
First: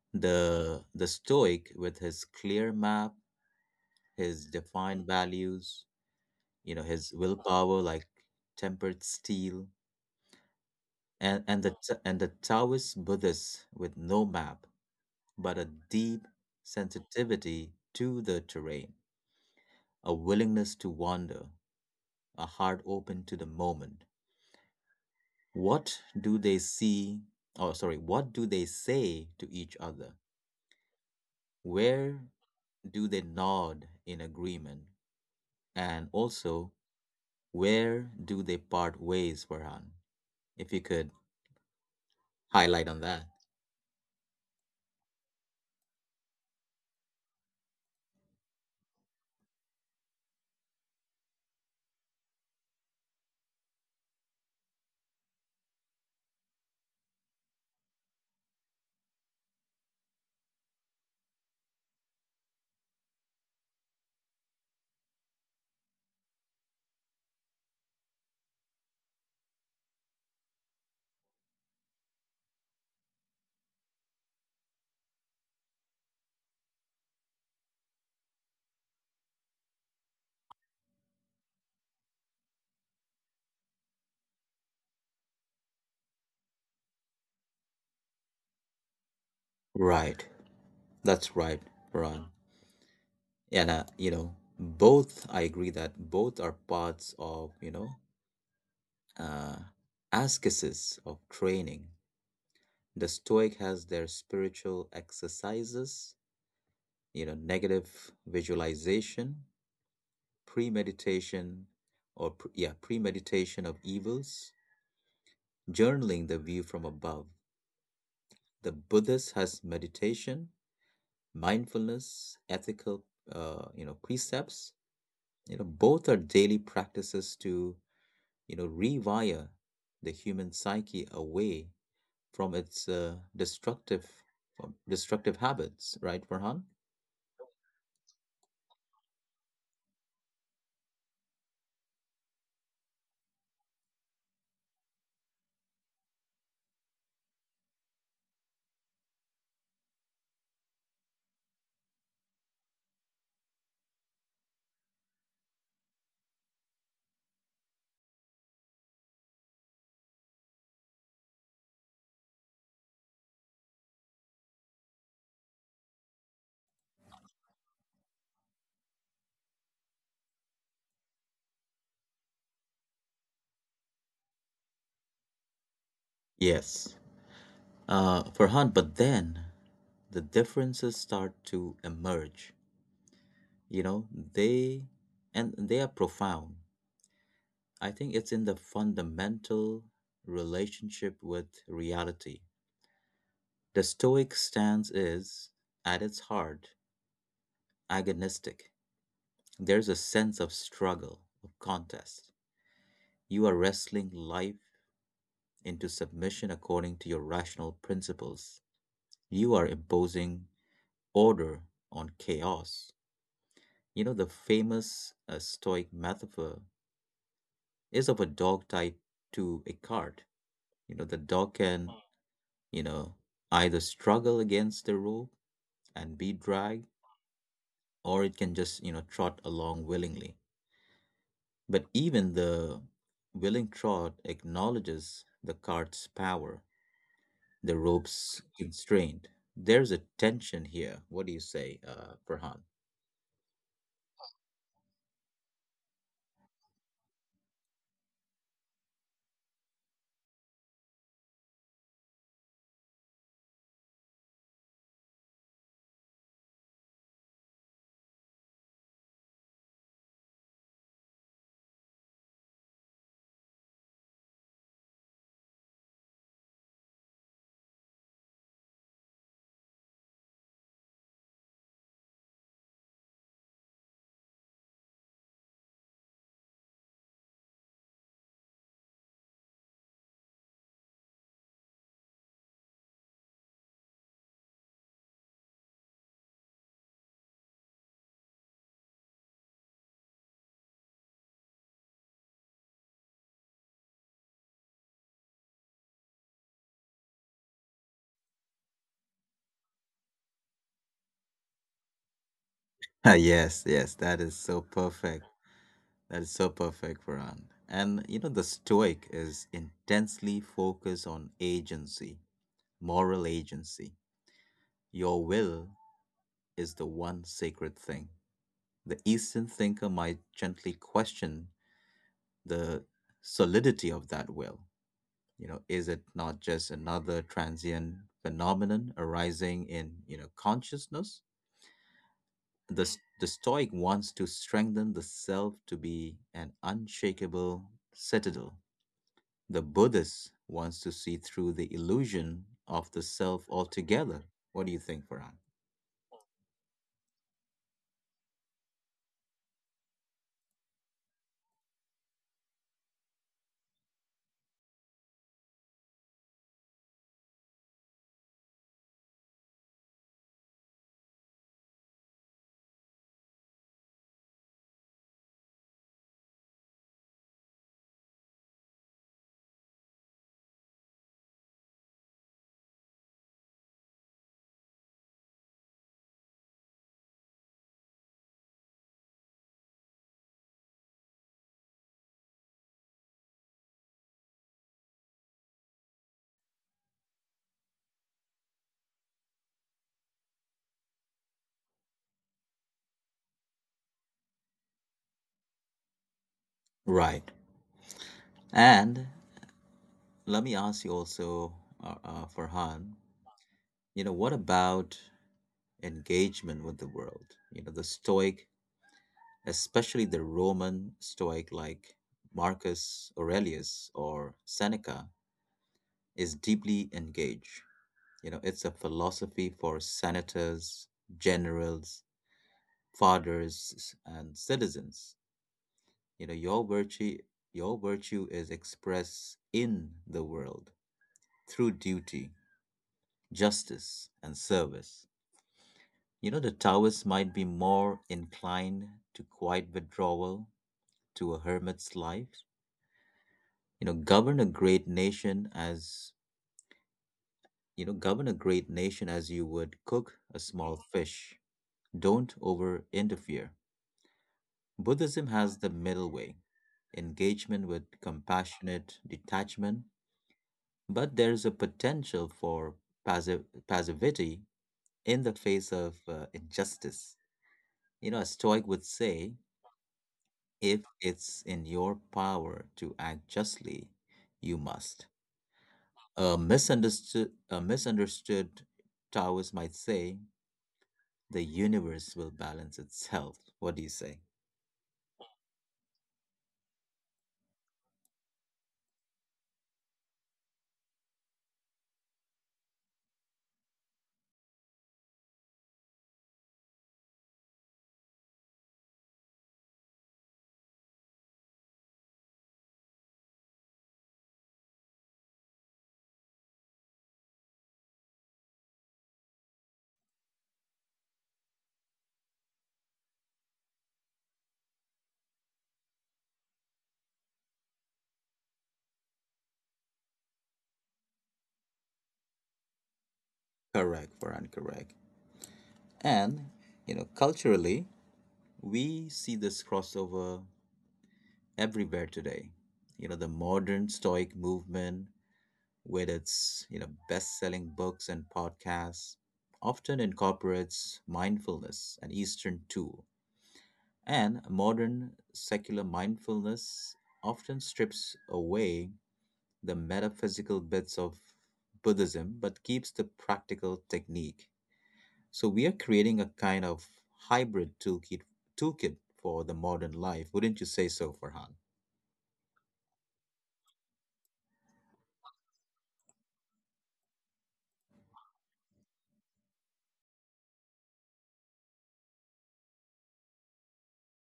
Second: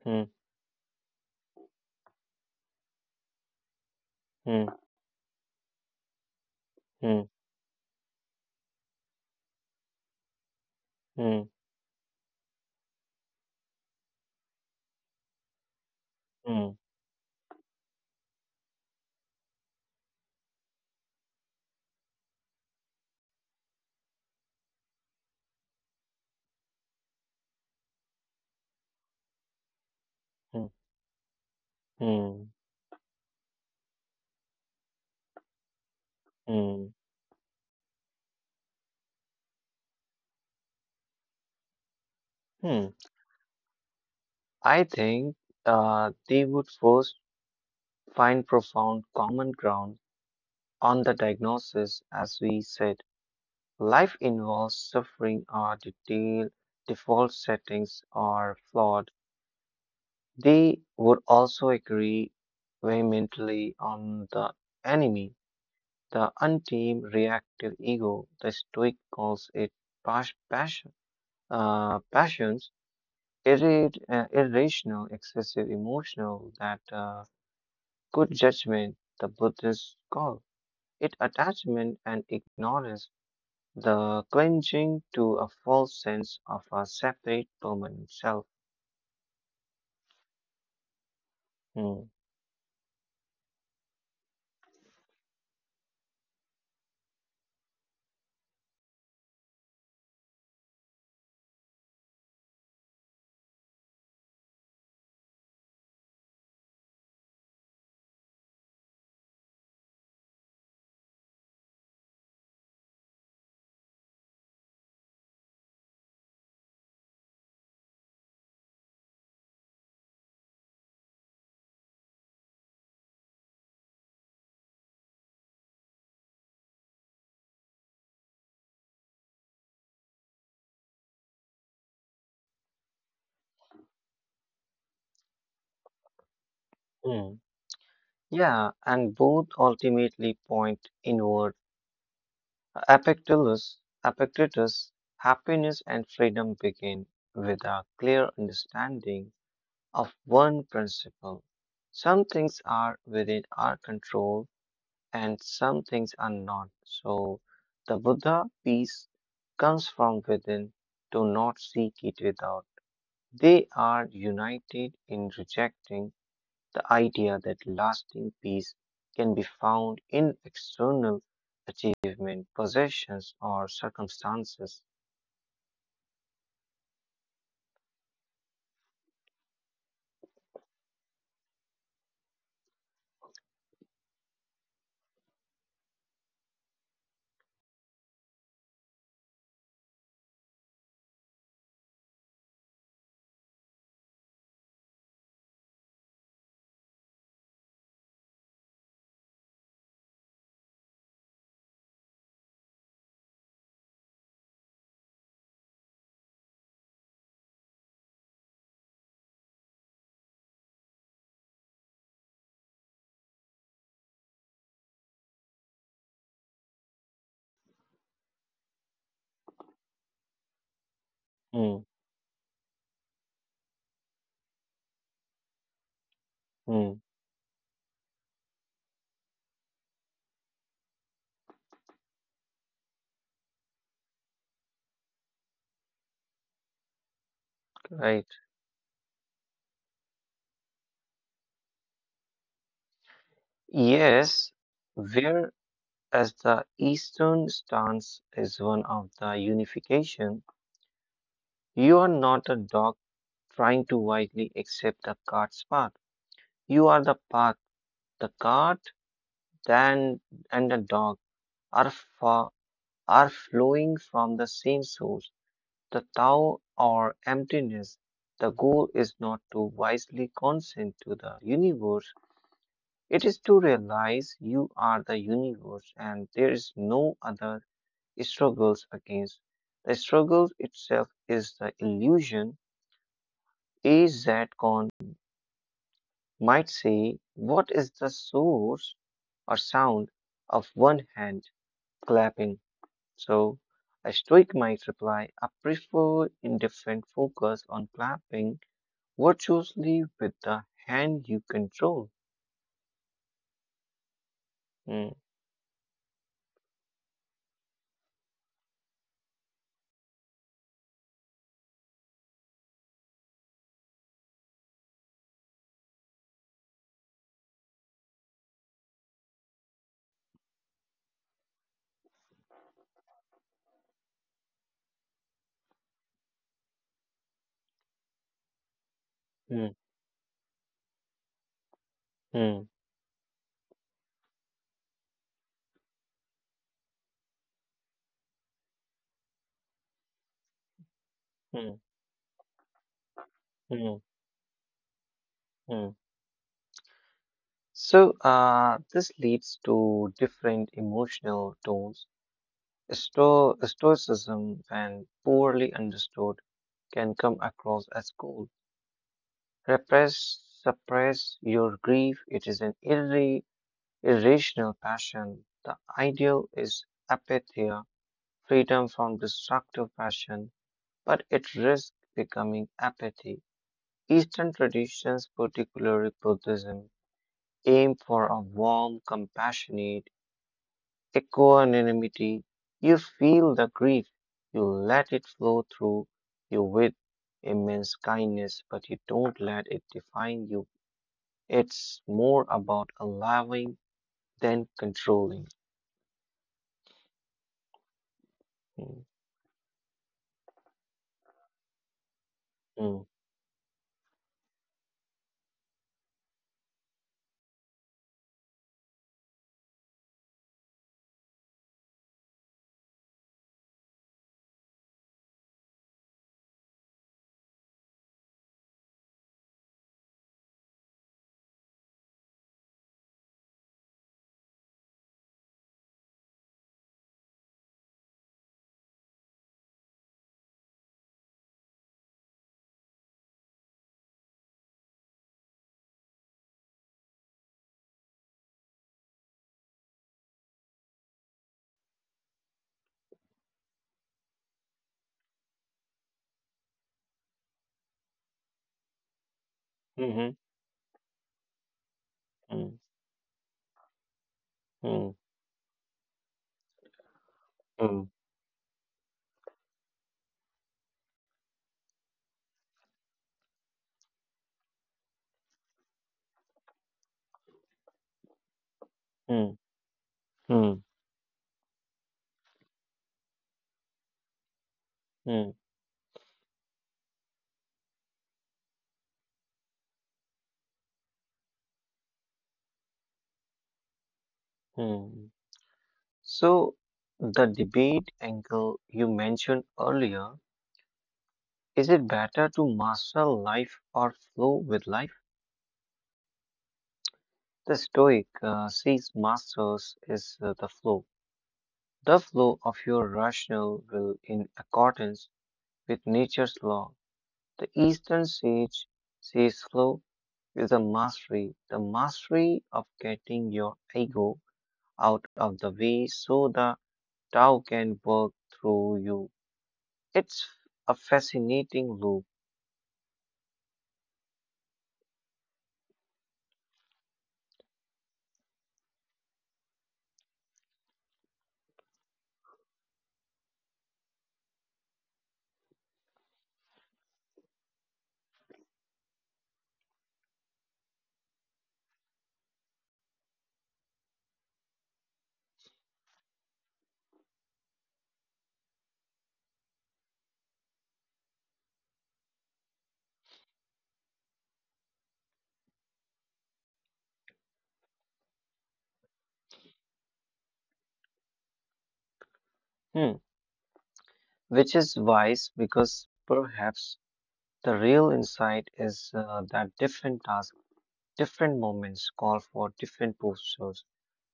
S2: hmm,
S1: The Stoic with his clear map, his
S2: hmm,
S1: defined values, you know, his
S2: hmm,
S1: willpower like tempered steel, and
S2: hmm,
S1: and the Ta- and the Taoist Buddhists with no map but a deep
S2: hmm,
S1: sensitivity to the terrain, a willingness to wander, a heart open to the moment. What do they see? Oh, sorry, what do they say to each other?
S2: hmm,
S1: Where
S2: hmm,
S1: do they nod in agreement? And also,
S2: hmm,
S1: where do they part ways, Farhan, if you could
S2: hmm.
S1: highlight on that?
S2: I think they would first find profound common ground on the diagnosis. As we said, life involves suffering, our detailed default settings are flawed. They would also agree vehemently on the enemy, the untamed reactive ego. The Stoic calls it passion, passions, irrational, excessive emotional, that good judgment, the Buddhists call it attachment and ignorance, the clinging to a false sense of a separate permanent self.
S1: Right. That's right,
S2: Hmm.
S1: Ron. And you know, both I agree that both are parts of, you know, uh ascesis of training. The Stoic has their spiritual exercises, you know, negative visualization, premeditation, or premeditation of evils, journaling the view from above. The Buddhist has meditation, mindfulness, ethical, you know, precepts. You know, both are daily practices to, you know, rewire the human psyche away from its destructive habits, right, Farhan?
S2: Yeah, and both ultimately point inward. Epictetus, Epictetus, happiness and freedom begin with a clear understanding of one principle. Some things are within our control and some things are not. So the Buddha peace comes from within. Do not seek it without. They are united in rejecting the idea that lasting peace can be found in external achievement, possessions, or circumstances.
S1: Yes. Farhan, but then the differences start to emerge. You know, they they are profound. I think it's in the fundamental relationship with reality. The Stoic stance is, at its heart, agonistic. There's a sense of struggle, of contest. You are wrestling life into submission according to your rational principles. You are imposing order on chaos. You know, the famous Stoic metaphor is of a dog tied to a cart. You know, the dog
S2: Hmm,
S1: can, you know, either struggle against the rope and be dragged,
S2: hmm,
S1: or it can just, you know, trot along willingly. But even the willing trot acknowledges the cart's power, the
S2: right.
S1: rope's constraint. There's a tension here. What do you say, Farhan?
S2: Yes, whereas the Eastern stance is one of the unification, you are not a dog trying to wisely accept the cart's path. You are the path. The cart then and the dog are far, are flowing from the same source, the Tao or emptiness. The goal is not to wisely consent to the universe, it is to realize you are the universe and there is no other struggles against. The struggle itself is the illusion. A Zcon might say, what is the source or sound of one hand clapping? So a stoic might reply, I prefer indifferent focus on clapping virtuously with the hand you control.
S1: Ah, yes, yes, that is so
S2: Mm,
S1: perfect. That is so perfect, Farhan. And you know, the Stoic is intensely focused on agency, moral agency. Your will is the one sacred thing. The Eastern thinker might gently question the solidity of that will. You know, is it not just another transient phenomenon arising
S2: mm,
S1: in, you know, consciousness?
S2: mm,
S1: The Stoic wants to strengthen the self to be an unshakable citadel. The Buddhist wants to see through the
S2: mm,
S1: illusion of the self
S2: mm,
S1: altogether. What do you think, Farhan?
S2: mm. So, this leads to different emotional tones. Stoicism, when poorly understood, can come across as cold. Repress, suppress your grief. It is an irrational passion. The ideal is apatheia, freedom from destructive passion, but it risks becoming apathy. Eastern traditions, particularly Buddhism, aim for a warm, compassionate equanimity. You feel the grief, you let it flow through you with immense kindness, but you don't let it define you. It's more about allowing than controlling.
S1: Right.
S2: Mm,
S1: And let me ask you also, Farhan,
S2: mm,
S1: you know, what about engagement with the world? You know, the Stoic, especially the Roman Stoic like Marcus Aurelius or Seneca, is deeply engaged. You know, it's a philosophy for senators, generals, fathers, and citizens. You know, your virtue is expressed in the world through duty, justice, and service. You know, the Taoists might be more inclined to quiet withdrawal, to a hermit's life. You know, govern a great nation as you would cook
S2: mhm,
S1: a small fish. Don't
S2: mm,
S1: over interfere.
S2: mm,
S1: Buddhism has the middle way, engagement with
S2: mm,
S1: compassionate detachment, but there is a potential for passive passivity in the face of injustice. You know, a Stoic would say,
S2: mm, mm,
S1: if it's in your power to act justly, you must.
S2: mm,
S1: A misunderstood Taoist might say, the universe will balance itself. What do you say?
S2: mm. So, the debate angle you mentioned earlier. Is it better to master life or flow with life? The Stoic sees masters is the flow of your rational will in accordance with nature's law. The Eastern sage sees flow is a mastery, the mastery of getting your ego out of the way so the Tao can work through you. It's a fascinating loop.
S1: Correct, Farhan, correct. And, you know, culturally, we see this crossover everywhere today. You know, the modern Stoic movement, with its, you know, best-selling books and podcasts, often incorporates mindfulness, an eastern tool, and modern secular mindfulness often strips away the metaphysical bits of Buddhism but keeps the practical technique. So we are creating a kind of hybrid toolkit for the modern life, wouldn't you say so, Farhan?
S2: hmm, which is wise because perhaps the real insight is that different tasks, different moments call for different postures.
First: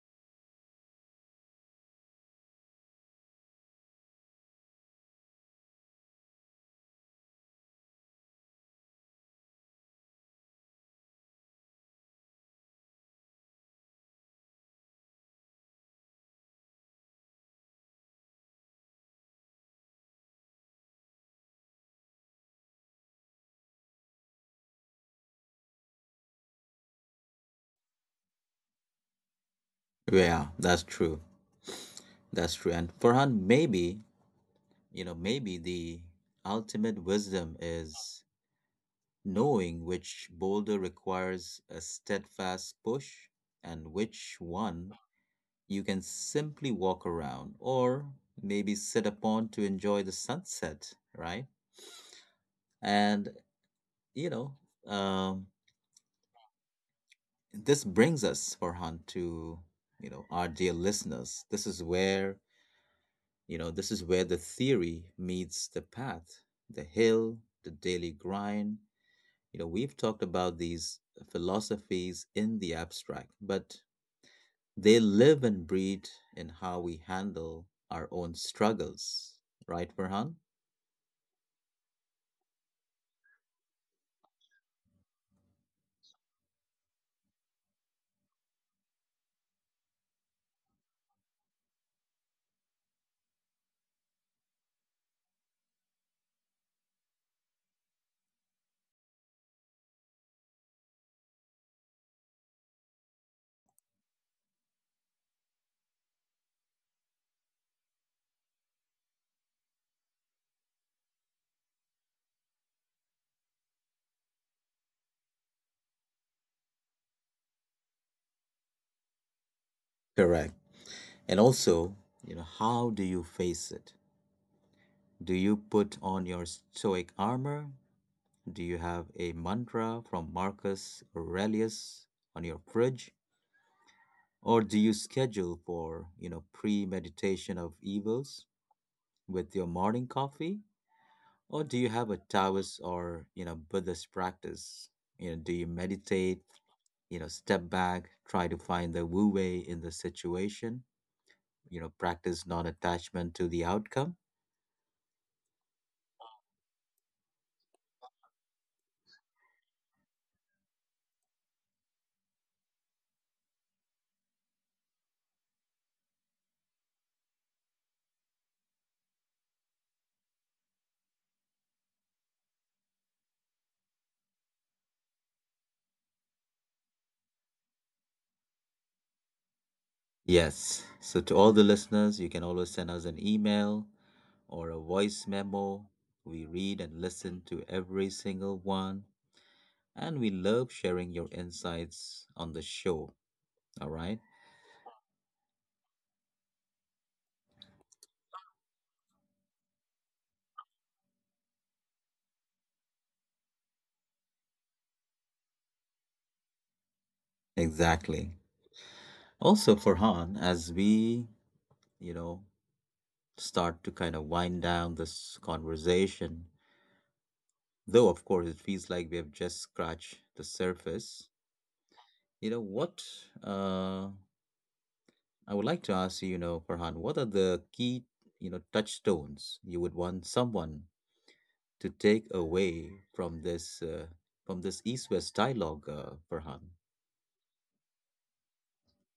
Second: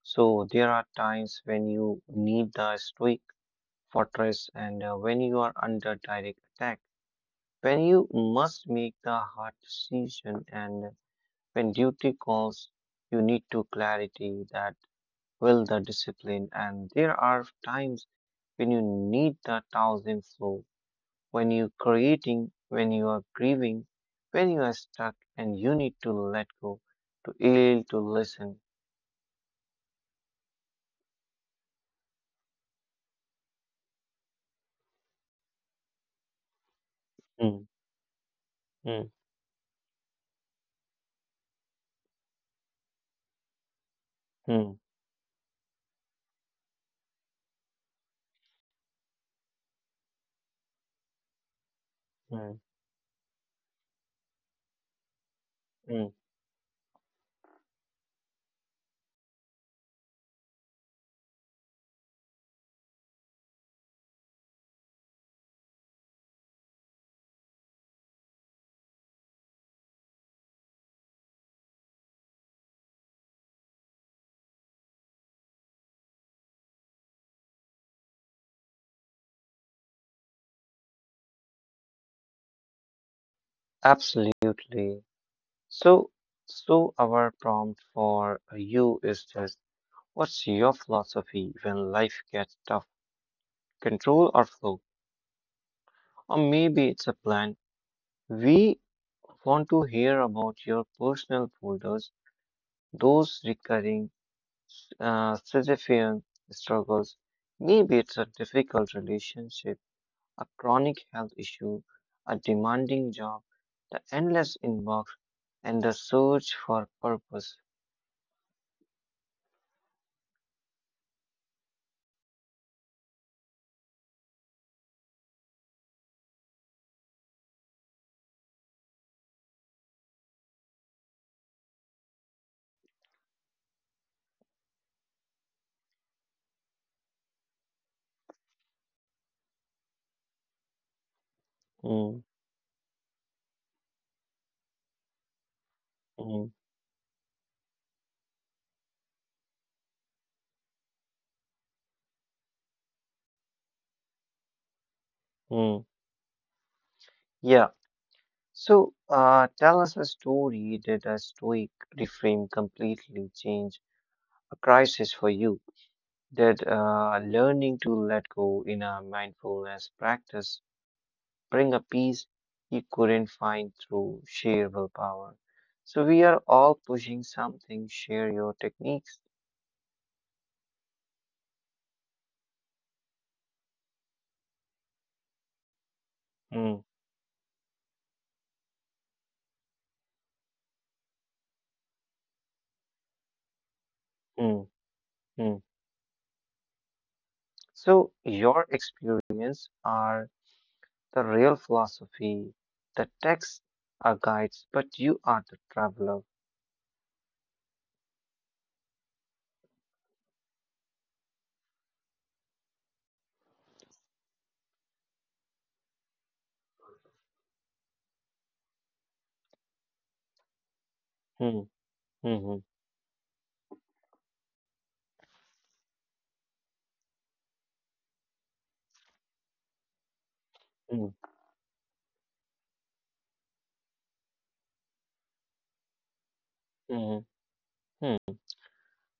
S2: So there are times when you need the stoic fortress and when you are under direct attack, when you must make the hard decision and when duty calls, you need to clarity that will the discipline, and there are times when you need the thousand flow, when you're creating, when you are grieving, when you are stuck and you need to let go, to heal, to listen.
S1: Yeah, that's true. That's true. And Farhan, maybe, you know, maybe the ultimate wisdom
S2: Mm,
S1: is
S2: mm,
S1: knowing which boulder requires a steadfast push and which
S2: mm,
S1: one you can simply walk around, or maybe sit upon to enjoy the sunset, right?
S2: mm,
S1: And, you know, um,
S2: mm.
S1: this brings us, Farhan, to, you know, our dear listeners. This is where, you know, this is where the theory meets the path, the hill, the daily grind. You know, we've talked about these philosophies in the abstract, but they live and breathe in how we handle our own struggles, right, Farhan?
S2: Absolutely. So, so, our prompt for you is just, what's your philosophy when life gets tough? Control or flow? Or maybe it's a plan. We want to hear about your personal folders, those recurring Sisyphean struggles, maybe it's a difficult relationship, a chronic health issue, a demanding job, the endless inbox, and the search for purpose.
S1: Correct. And also, you know, how do you face it? Do you put on your stoic armor? Do you have a mantra from Marcus Aurelius on your fridge? Or do you schedule for, you know, premeditation of evils with your morning coffee? Or do you have a
S2: Mm,
S1: Taoist or, you know, Buddhist practice? You know, do you meditate,
S2: mm,
S1: you know, step back, try to find the Wu Wei in the situation, you know, practice non attachment to the outcome?
S2: mm. Yeah. So, tell us a story. Did a stoic reframe completely change a crisis for you? Did learning to let go in a mindfulness practice bring a peace he couldn't find through sheer willpower. So we are all pushing something, share your techniques.
S1: Yes. So, to all the listeners, you can always send us an email or a voice memo. We read
S2: Mm,
S1: and listen to every single one, and we love sharing your insights on the show. All right.
S2: mm, mm. So your experience are the real philosophy. The texts are guides, but you are the traveler.
S1: Exactly. Also, Farhan, as we, you know, start to kind of wind down this conversation. Though, of course, it feels like we have just scratched the surface.
S2: Mm,
S1: You know,
S2: mm,
S1: what uh, I would like to ask you, you know, Farhan, what are the key, you know, touchstones you would want someone
S2: mm,
S1: to take away from this, from this East-West dialogue, Farhan?
S2: mm, mm.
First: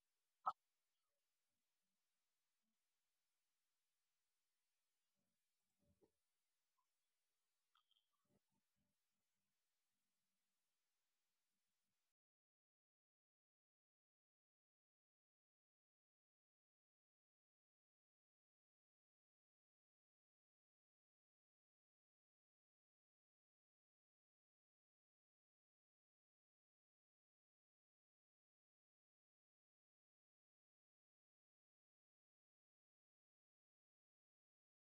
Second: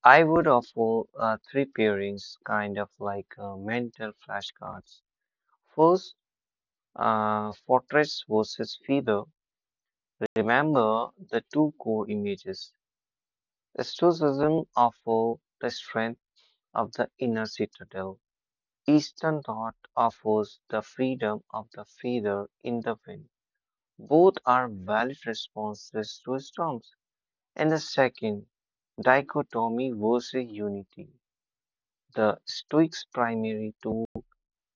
S2: I would offer three pairings, kind of like mental flashcards. First, fortress versus fever. Remember the two core images. The Stoicism offers the strength of the inner citadel. Eastern thought offers the freedom of the feather in the wind. Both are valid responses to storms. And the second, dichotomy versus unity. The Stoics' primary tool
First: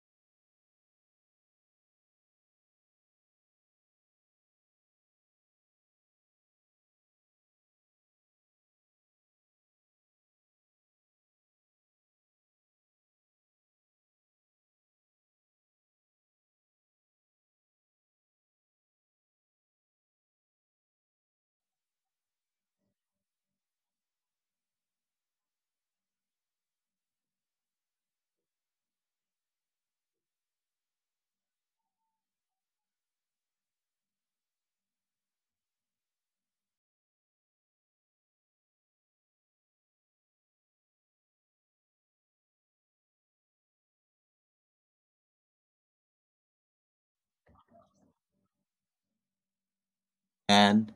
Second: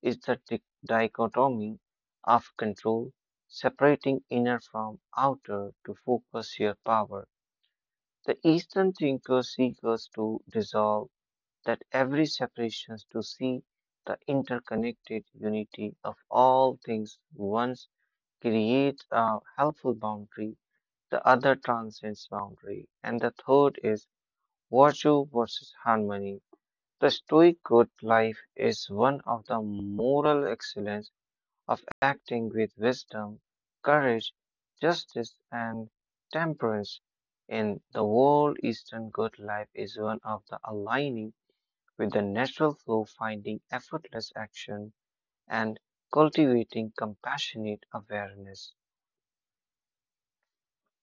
S2: is the dichotomy of control, separating inner from outer to focus your power. The Eastern thinker seeks to dissolve that every separation to see the interconnected unity of all things. Once creates a helpful boundary, the other transcends boundary, and the third is virtue versus harmony. The Stoic good life is one of the moral excellence of acting with wisdom, courage, justice, and temperance. In the world, Eastern good life is one of the aligning with the natural flow, finding effortless action, and cultivating compassionate awareness.
S1: And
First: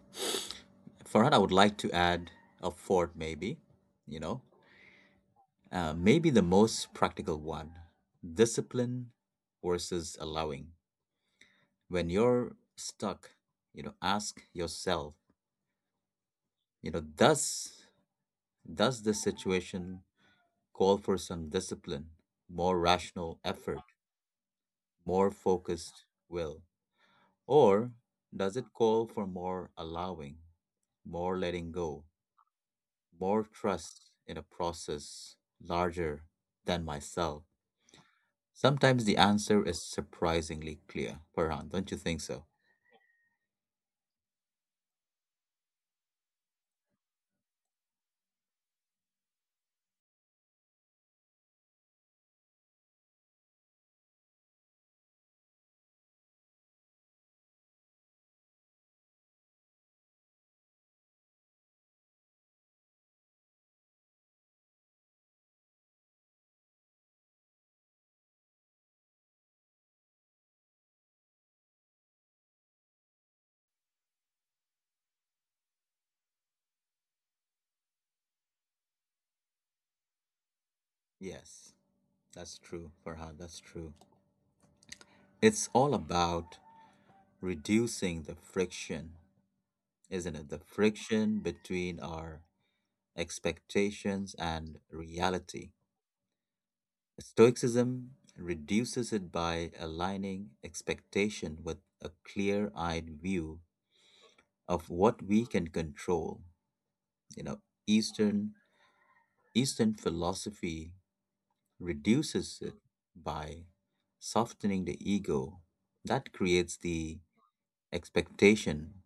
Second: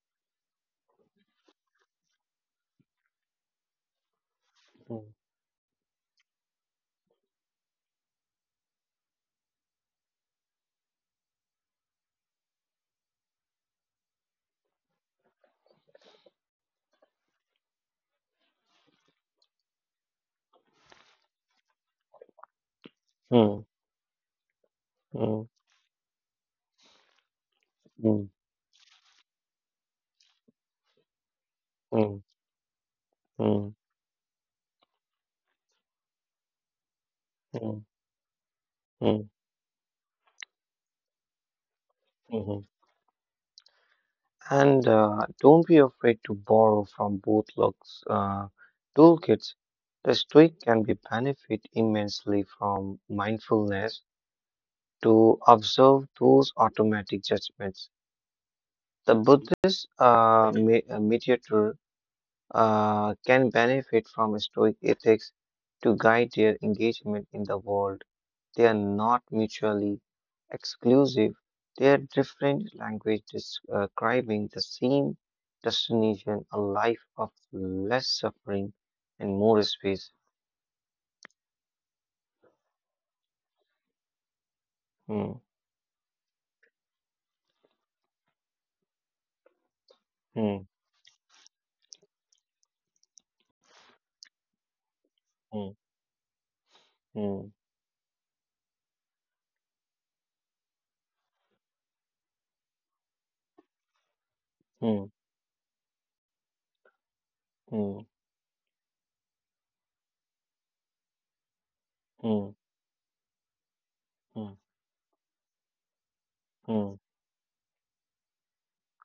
S1: Farhan, I would like to add a fourth, maybe, you know,
S2: Mm,
S1: Maybe the most practical one, discipline versus allowing. When you're stuck, you know, ask yourself, you know, does the situation call for some discipline, more rational
S2: mm,
S1: effort, more
S2: mm,
S1: focused will, or
S2: mm,
S1: does it call for more allowing, more letting go,
S2: mm,
S1: more
S2: mm,
S1: trust in a process larger than myself?
S2: mm,
S1: Sometimes the
S2: mm,
S1: answer is surprisingly clear, Farhan, don't you think so?
S2: mm, And don't be afraid to borrow from both looks, toolkits. The streak can be benefit immensely from mindfulness to observe those automatic judgments. The Buddhist mediator can benefit from Stoic ethics to guide their engagement in the world. They are not mutually exclusive. They are different language describing the same destination, a life of less suffering and more space.
S1: Yes, that's true, Farhan, that's true.
S2: Hmm,
S1: It's all about reducing the friction, isn't it? The
S2: hmm,
S1: friction between our expectations and
S2: hmm,
S1: reality.
S2: hmm,
S1: Stoicism reduces it by aligning expectation with a clear eyed view of
S2: hmm,
S1: what we can control. You know,
S2: hmm,
S1: Eastern Eastern philosophy
S2: hmm,
S1: reduces it by
S2: hmm,
S1: softening the ego that creates
S2: hmm,
S1: the expectation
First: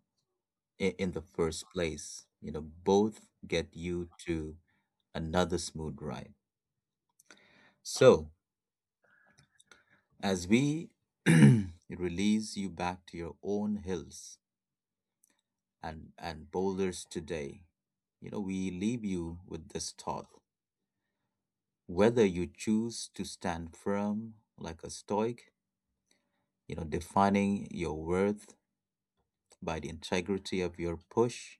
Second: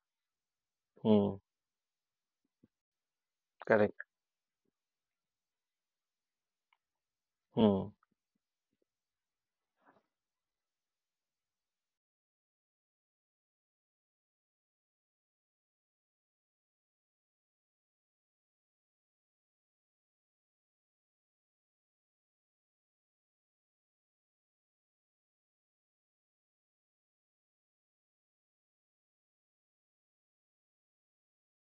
S1: in the
S2: hmm.
S1: first place. You know, both get
S2: Correct.
S1: you to another smooth ride.
S2: Hmm,
S1: So, as we release you back to your own hills and boulders today, you know, we leave you with this thought. Whether you choose to stand firm like a stoic, you know, defining your worth by the integrity of your push,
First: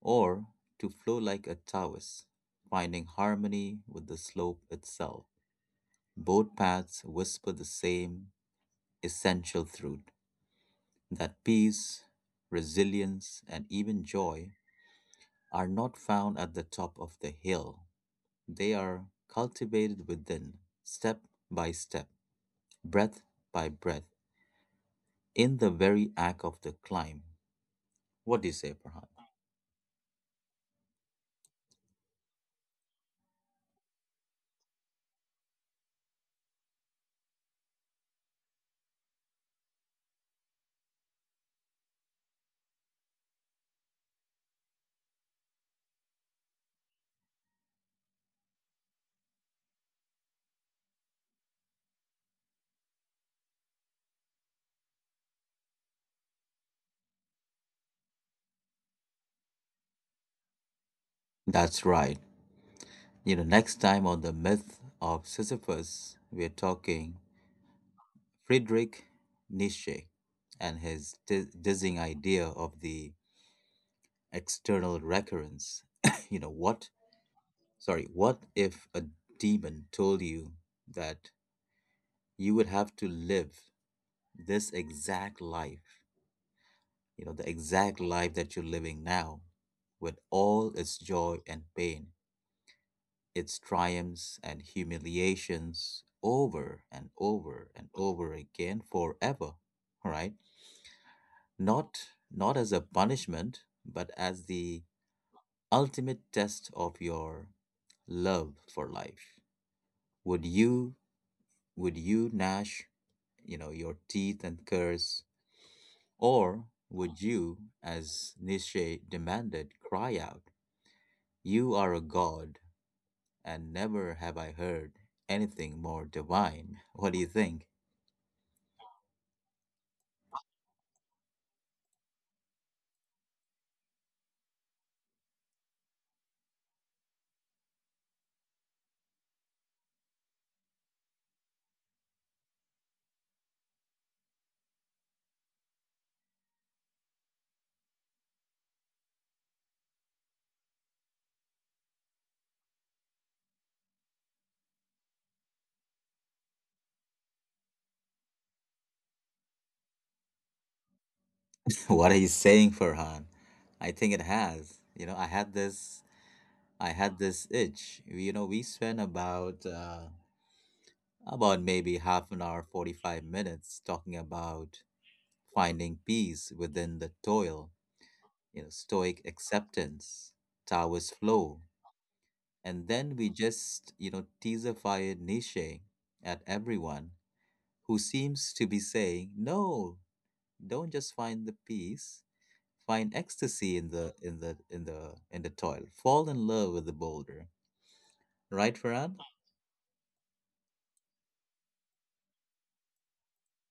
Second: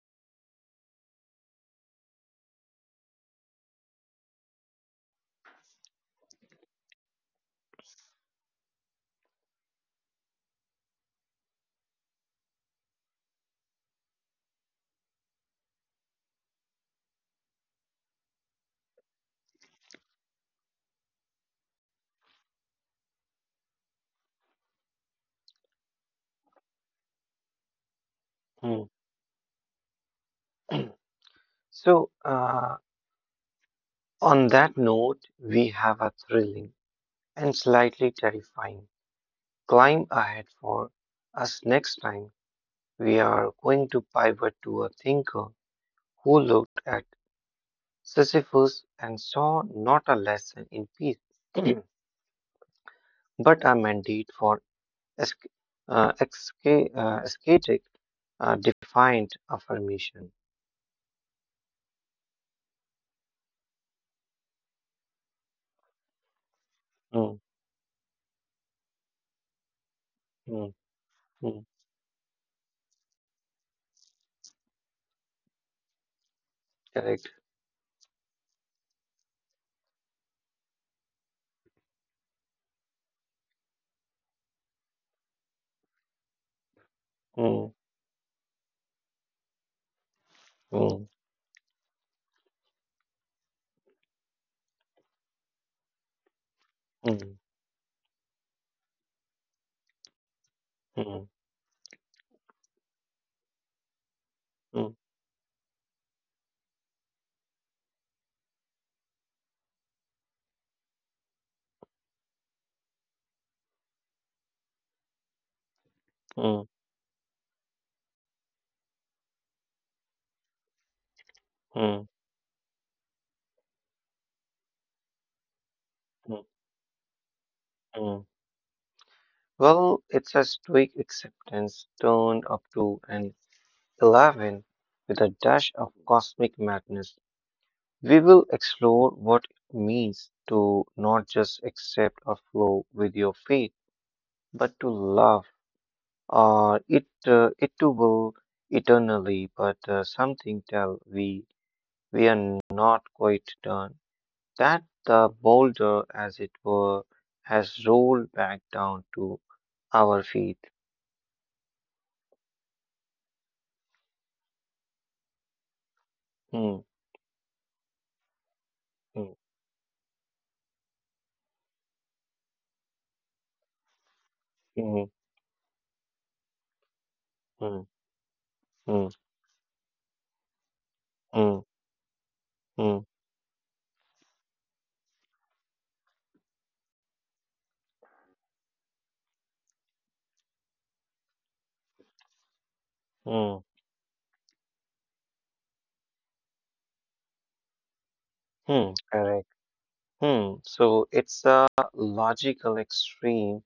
S1: or to flow like a Taoist, finding harmony with the slope itself. Both paths whisper the same essential truth, that peace, resilience, and even joy are not found at the top of the hill. They are cultivated within, step by step, breath by breath, in the very act of the climb. What do you say,
S2: hmm.
S1: Farhan?
S2: So, on that note, we have a thrilling and slightly terrifying. Climb ahead for us next time. We are going to pivot to a thinker who looked at Sisyphus and saw not a lesson in peace, but a mandate for esca- ascetic, defined affirmation.
S1: That's right. You know, next time on the myth of Sisyphus, we're talking
S2: Mm,
S1: Friedrich Nietzsche
S2: mm,
S1: and his
S2: mm,
S1: dizzying idea of the external recurrence. You know, what?
S2: correct.
S1: Sorry, what if a demon told you that you would have to live this exact life, you know, the
S2: Mm,
S1: exact life that you're living now, with all its
S2: mm,
S1: joy and pain, its triumphs and humiliations, over and
S2: mm,
S1: over and over again forever, right?
S2: mm,
S1: Not not as a punishment, but as the
S2: mm,
S1: ultimate test of your love for life. Would you would you gnash, you know, your teeth and curse, or
S2: mm,
S1: would you, as Nietzsche demanded, cry out, you are a
S2: mm,
S1: god, and never have I heard anything more
S2: mm,
S1: divine? What do you think?
S2: mm. Well, it's a stoic acceptance turned up to an 11 with a dash of cosmic madness. We will explore what it means to not just accept or flow with your fate, but to love it to will eternally. But something tell we are not quite done. That the boulder, as it were, has rolled back down to our feet.
S1: What are you saying, Farhan? I think it has. You know, I had this,
S2: Hmm,
S1: I had this itch. You know, we spent
S2: hmm,
S1: about maybe half an hour, 45 minutes talking about
S2: hmm.
S1: finding peace within the toil.
S2: Hmm.
S1: You know,
S2: Hmm.
S1: stoic acceptance, Taoist
S2: Hmm.
S1: flow, and
S2: Hmm.
S1: then we just, you know, teasified Nietzsche at everyone, who seems to be saying, no, don't just find the peace, find
S2: Hmm.
S1: ecstasy in the toil. Fall in love with the boulder. Right,
S2: mm,
S1: Farhan?
S2: correct. Hmm. So it's a logical extreme,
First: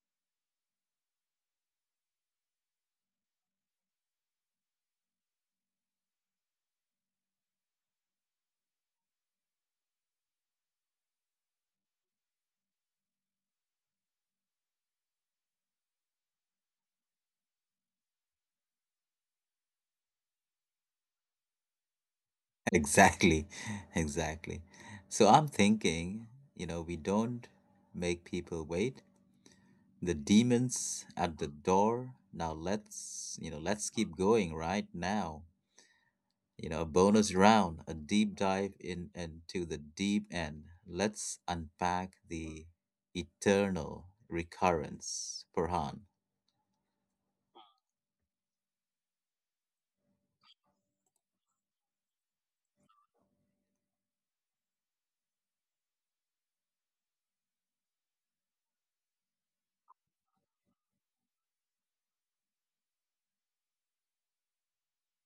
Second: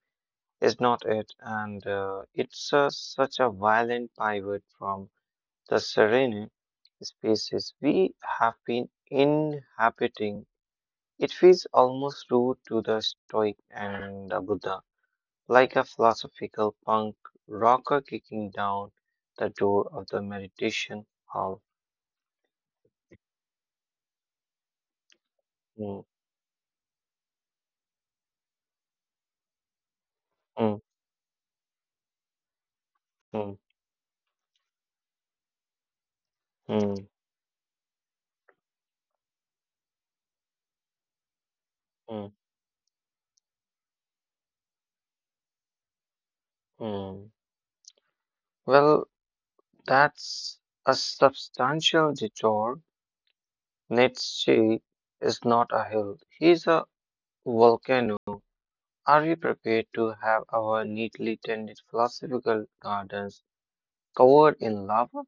S2: is not it? And it's such a violent pivot from the serene spaces we have been inhabiting. It feels almost rude to the Stoic and the Buddha, like a philosophical punk rocker kicking down the door of the meditation hall.
S1: Exactly. Exactly. So I'm
S2: Mm,
S1: thinking, you know, we don't make people wait. The
S2: mm,
S1: demon's at the door. Now let's, you
S2: mm,
S1: know, let's keep going right now. You know, a
S2: mm,
S1: bonus round, a deep dive in into the deep end. Let's unpack
S2: mm.
S1: the eternal recurrence, Farhan.
S2: Hmm. Well, that's a substantial detour. Nietzsche is not a hill, he's a volcano. Are we prepared to have our neatly tended philosophical gardens covered in lava?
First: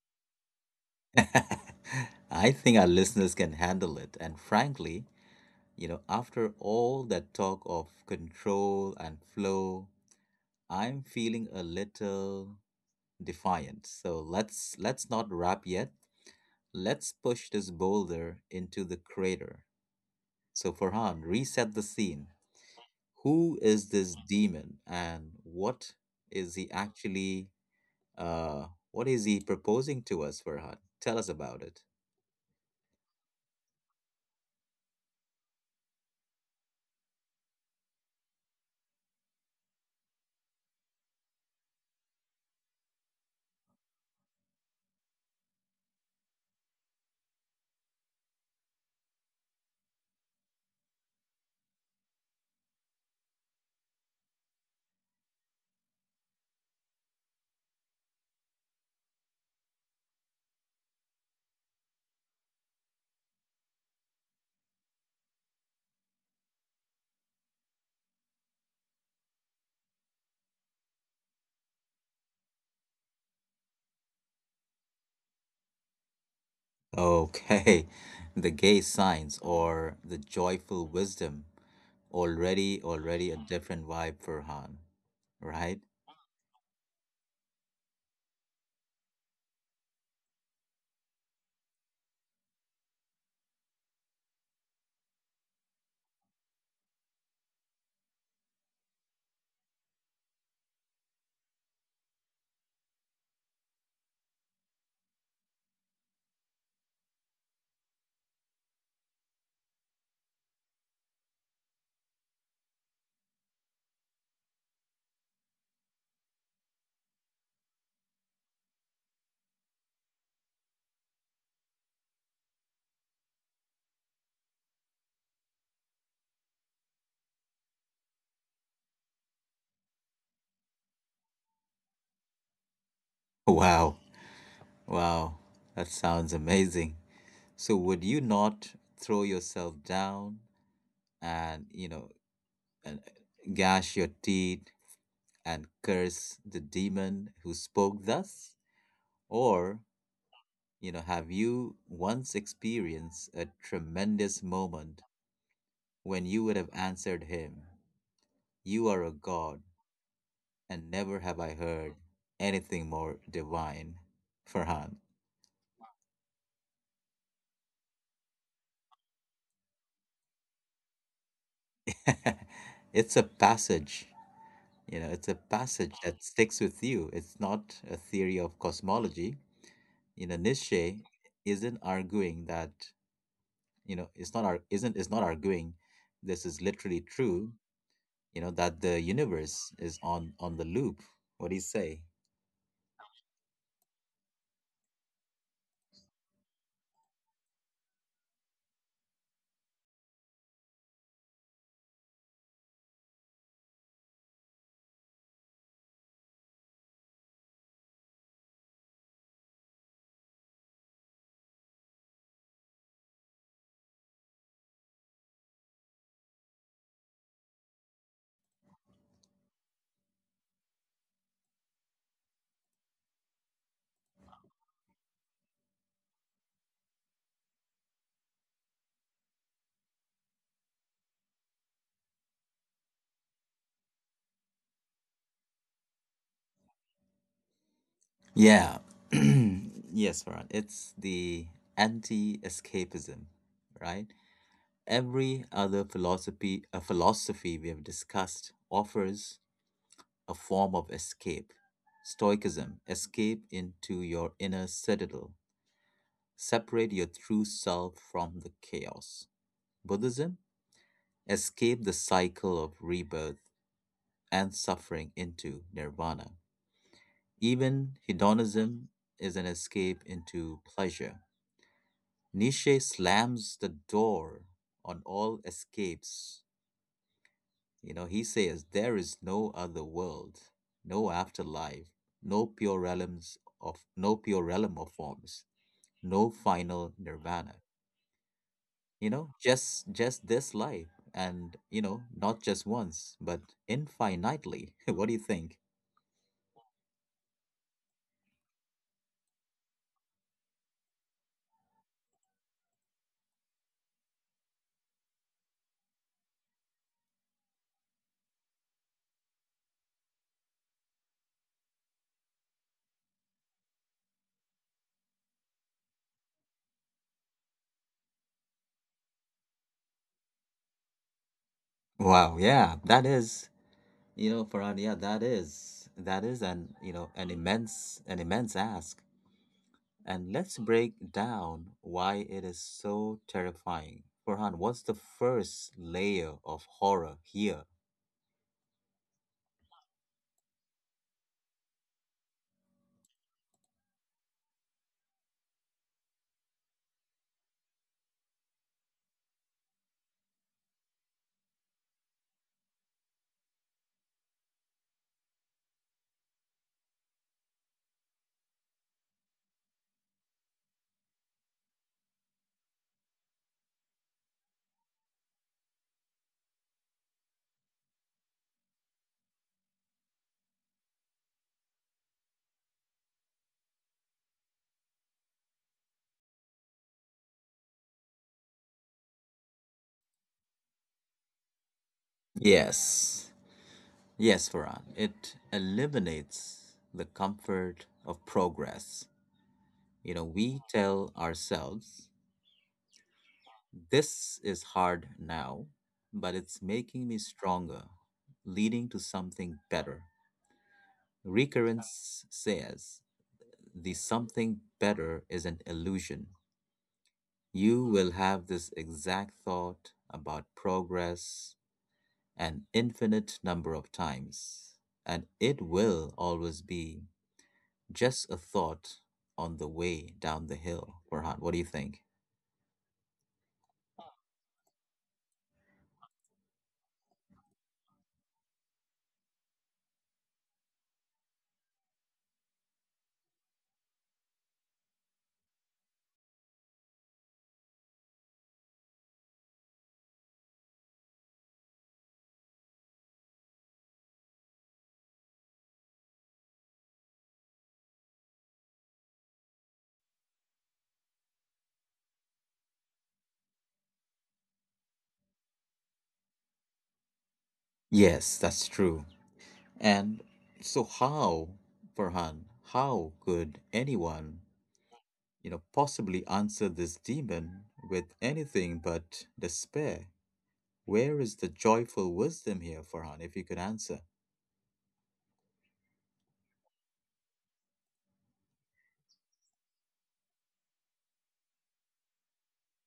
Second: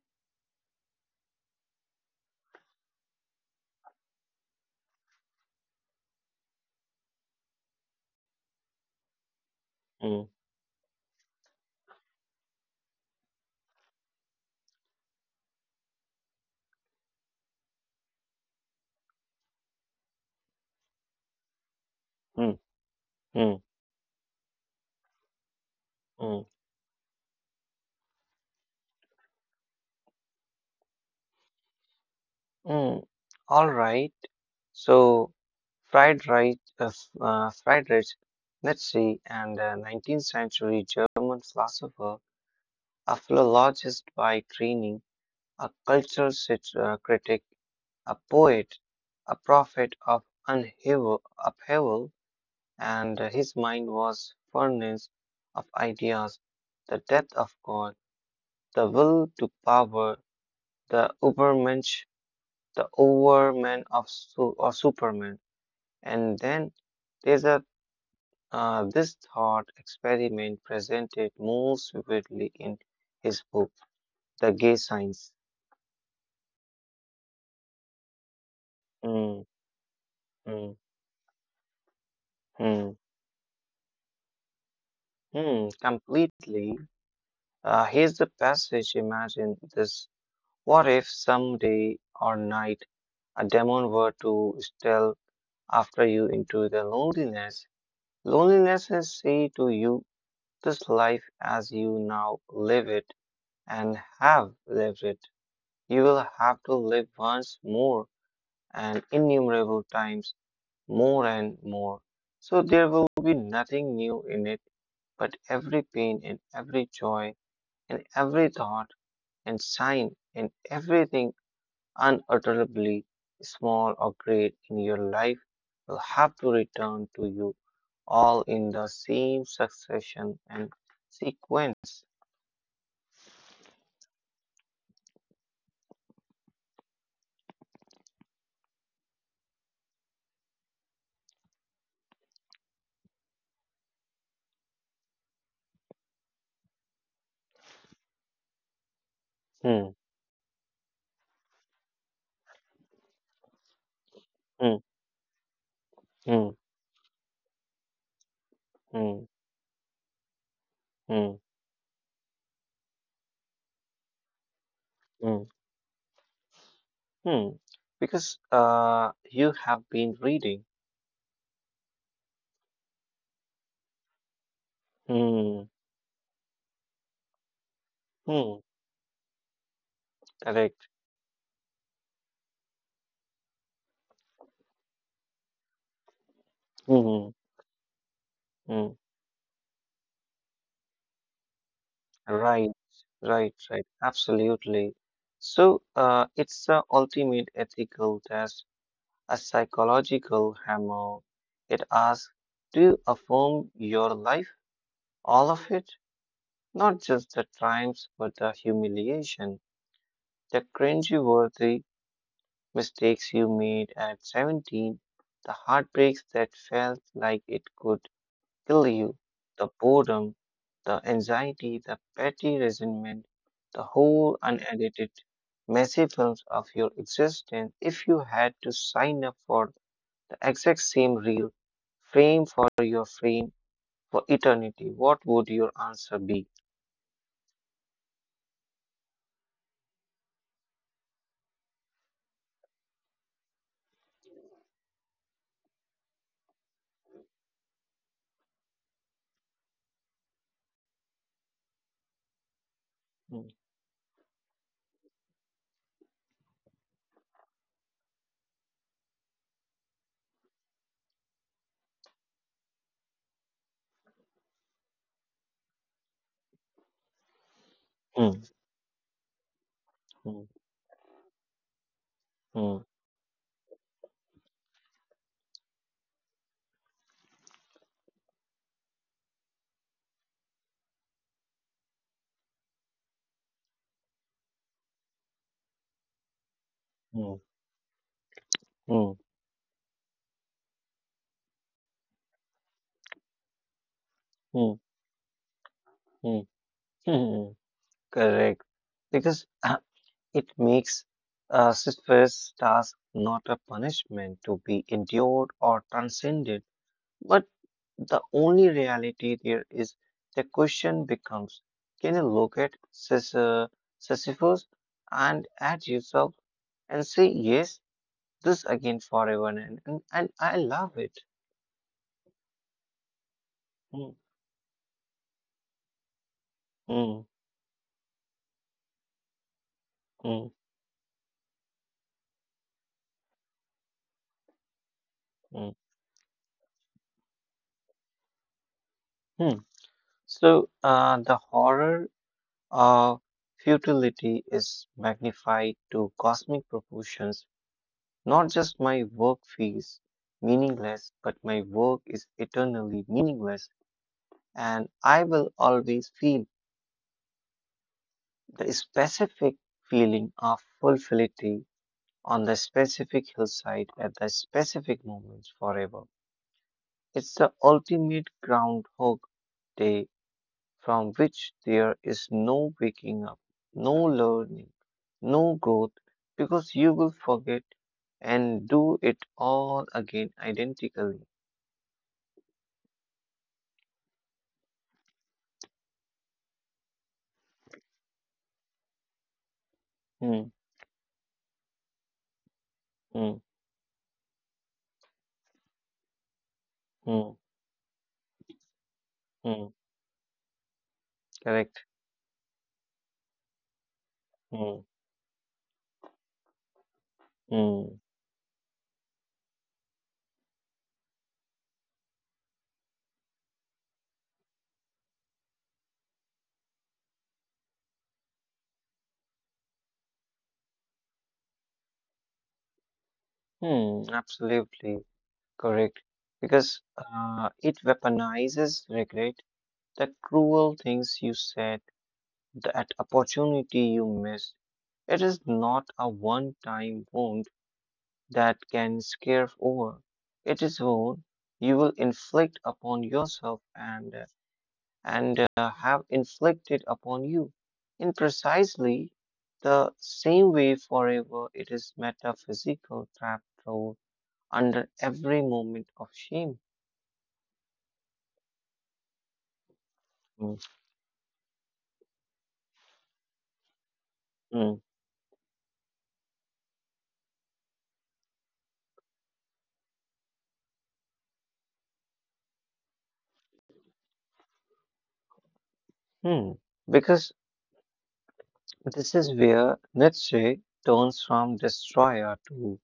S1: I think our listeners can handle it. And frankly, you know, after all that talk of control and flow,
S2: Mm,
S1: I'm feeling a little defiant. So let's not wrap yet. Let's push this boulder into the crater. So Farhan, reset the scene.
S2: mm,
S1: Who
S2: mm,
S1: is this demon, and
S2: mm,
S1: is he actually what is he proposing to us, Farhan? Tell us about it.
S2: mm. All right. So, fried rice, f- fried rice, Nietzsche, and a 19th century German philosopher, a philologist by training, a cultural critic, a poet, a prophet of upheaval, and his mind was furnace of ideas, the depth of God, the will to power, the Übermensch, the overman of su- or Superman. And then there's a this thought experiment presented most vividly in his book, The Gay Science.
S1: Okay, the gay signs
S2: Mm,
S1: or the
S2: mm,
S1: joyful wisdom. Already,
S2: mm.
S1: already a different vibe, Farhan,
S2: Hmm,
S1: right?
S2: completely. Here's the passage. Imagine this. What if someday or night a demon were to steal after you into the loneliness? Loneliness is say to you, this life as you now live it and have lived it. You will have to live once more and innumerable times more and more. So there will be nothing new in it, but every pain and every joy in every thought and sign, in everything unutterably small or great in your life will have to return to you all in the same succession and sequence.
S1: Wow, wow, that sounds amazing. So, would you not throw yourself down and, you know, and gash your teeth and curse the demon who spoke thus? Or,
S2: Hmm,
S1: you know, have you once experienced a tremendous
S2: hmm,
S1: moment when you
S2: hmm,
S1: would have answered him? You are a
S2: hmm,
S1: god, and never
S2: hmm,
S1: have I heard anything more divine, Farhan.
S2: hmm, hmm. Because you have been reading.
S1: It's a passage, you know, it's a
S2: Hmm,
S1: passage that sticks with you. It's not a theory
S2: hmm,
S1: of cosmology. You know,
S2: correct.
S1: Nietzsche isn't arguing that, you know, it's not ar- isn't is not arguing this is literally
S2: Hmm,
S1: true, you know, that
S2: hmm. hmm.
S1: the universe is on the loop. What do you say?
S2: Right, right. Absolutely. So it's the ultimate ethical test, a psychological hammer. It asks, do you affirm your life, all of it? Not just the triumphs, but the humiliation, the cringeworthy mistakes you made at 17, the heartbreaks that felt like it could kill you. The boredom, the anxiety, the petty resentment, the whole unedited, messy films of your existence if you had to sign up for the exact same reel, frame for your frame, for eternity, what would your answer be?
S1: Yeah. Yes, Farhan. It's the anti-escapism, right? Every other philosophy, a philosophy we have discussed, offers a form of escape. Stoicism, escape into your inner citadel. Separate your true self from the chaos. Buddhism, escape the cycle of rebirth and suffering into nirvana. Even
S2: Hmm,
S1: hedonism is an escape
S2: hmm,
S1: into pleasure.
S2: hmm,
S1: Nietzsche slams the door on all escapes. You know, he says there is no other world, no afterlife, no pure realm of forms, no final
S2: hmm,
S1: nirvana.
S2: hmm, hmm,
S1: You know, just this life, and you know, not just once, but
S2: hmm,
S1: infinitely. What do you think?
S2: hmm, hmm. Correct. Because it makes a first task not a punishment to be endured or transcended. But the only reality there is the question becomes, can you look at Sisyphus and at yourself and say, yes, this again forever and, I love it.
S1: Wow, yeah, that is,
S2: Hmm,
S1: you know, Farhan, yeah, that is an, you know,
S2: hmm,
S1: an immense ask. And
S2: hmm,
S1: let's break down why it is so terrifying. Farhan, what's the
S2: hmm,
S1: first layer of horror here?
S2: hmm. So the horror of futility is magnified to cosmic proportions. Not just my work feels meaningless, but my work is eternally meaningless, and I will always feel the specific feeling of fulfillity on the specific hillside at the specific moments forever. It's the ultimate groundhog day from which there is no waking up, no learning, no growth, because you will forget and do it all again identically.
S1: Yes. Yes, Farhan. It eliminates the comfort of progress. You know,
S2: Hmm,
S1: we tell ourselves,
S2: hmm,
S1: this is hard now, but it's making me
S2: hmm,
S1: stronger, leading to something
S2: hmm,
S1: better.
S2: correct.
S1: Recurrence says the something
S2: Hmm,
S1: better is an illusion. You
S2: hmm,
S1: will have this exact thought about progress an infinite number of times, and it will always be just a thought on the way down the hill. Farhan, what do you think?
S2: absolutely. Correct. Because it weaponizes regret, the cruel things you said, that opportunity you missed. It is not a one time wound that can scare over. It is wound you will inflict upon yourself and, have inflicted upon you. In precisely the same way, forever, it is metaphysical trap thrown under every moment of shame.
S1: Yes, that's true. And so how, Farhan, how could anyone,
S2: Mm.
S1: you know, possibly answer this demon with anything but despair? Where is the joyful wisdom here, Farhan, if you could answer?
S2: Hmm. Because this is where Nietzsche turns from destroyer to,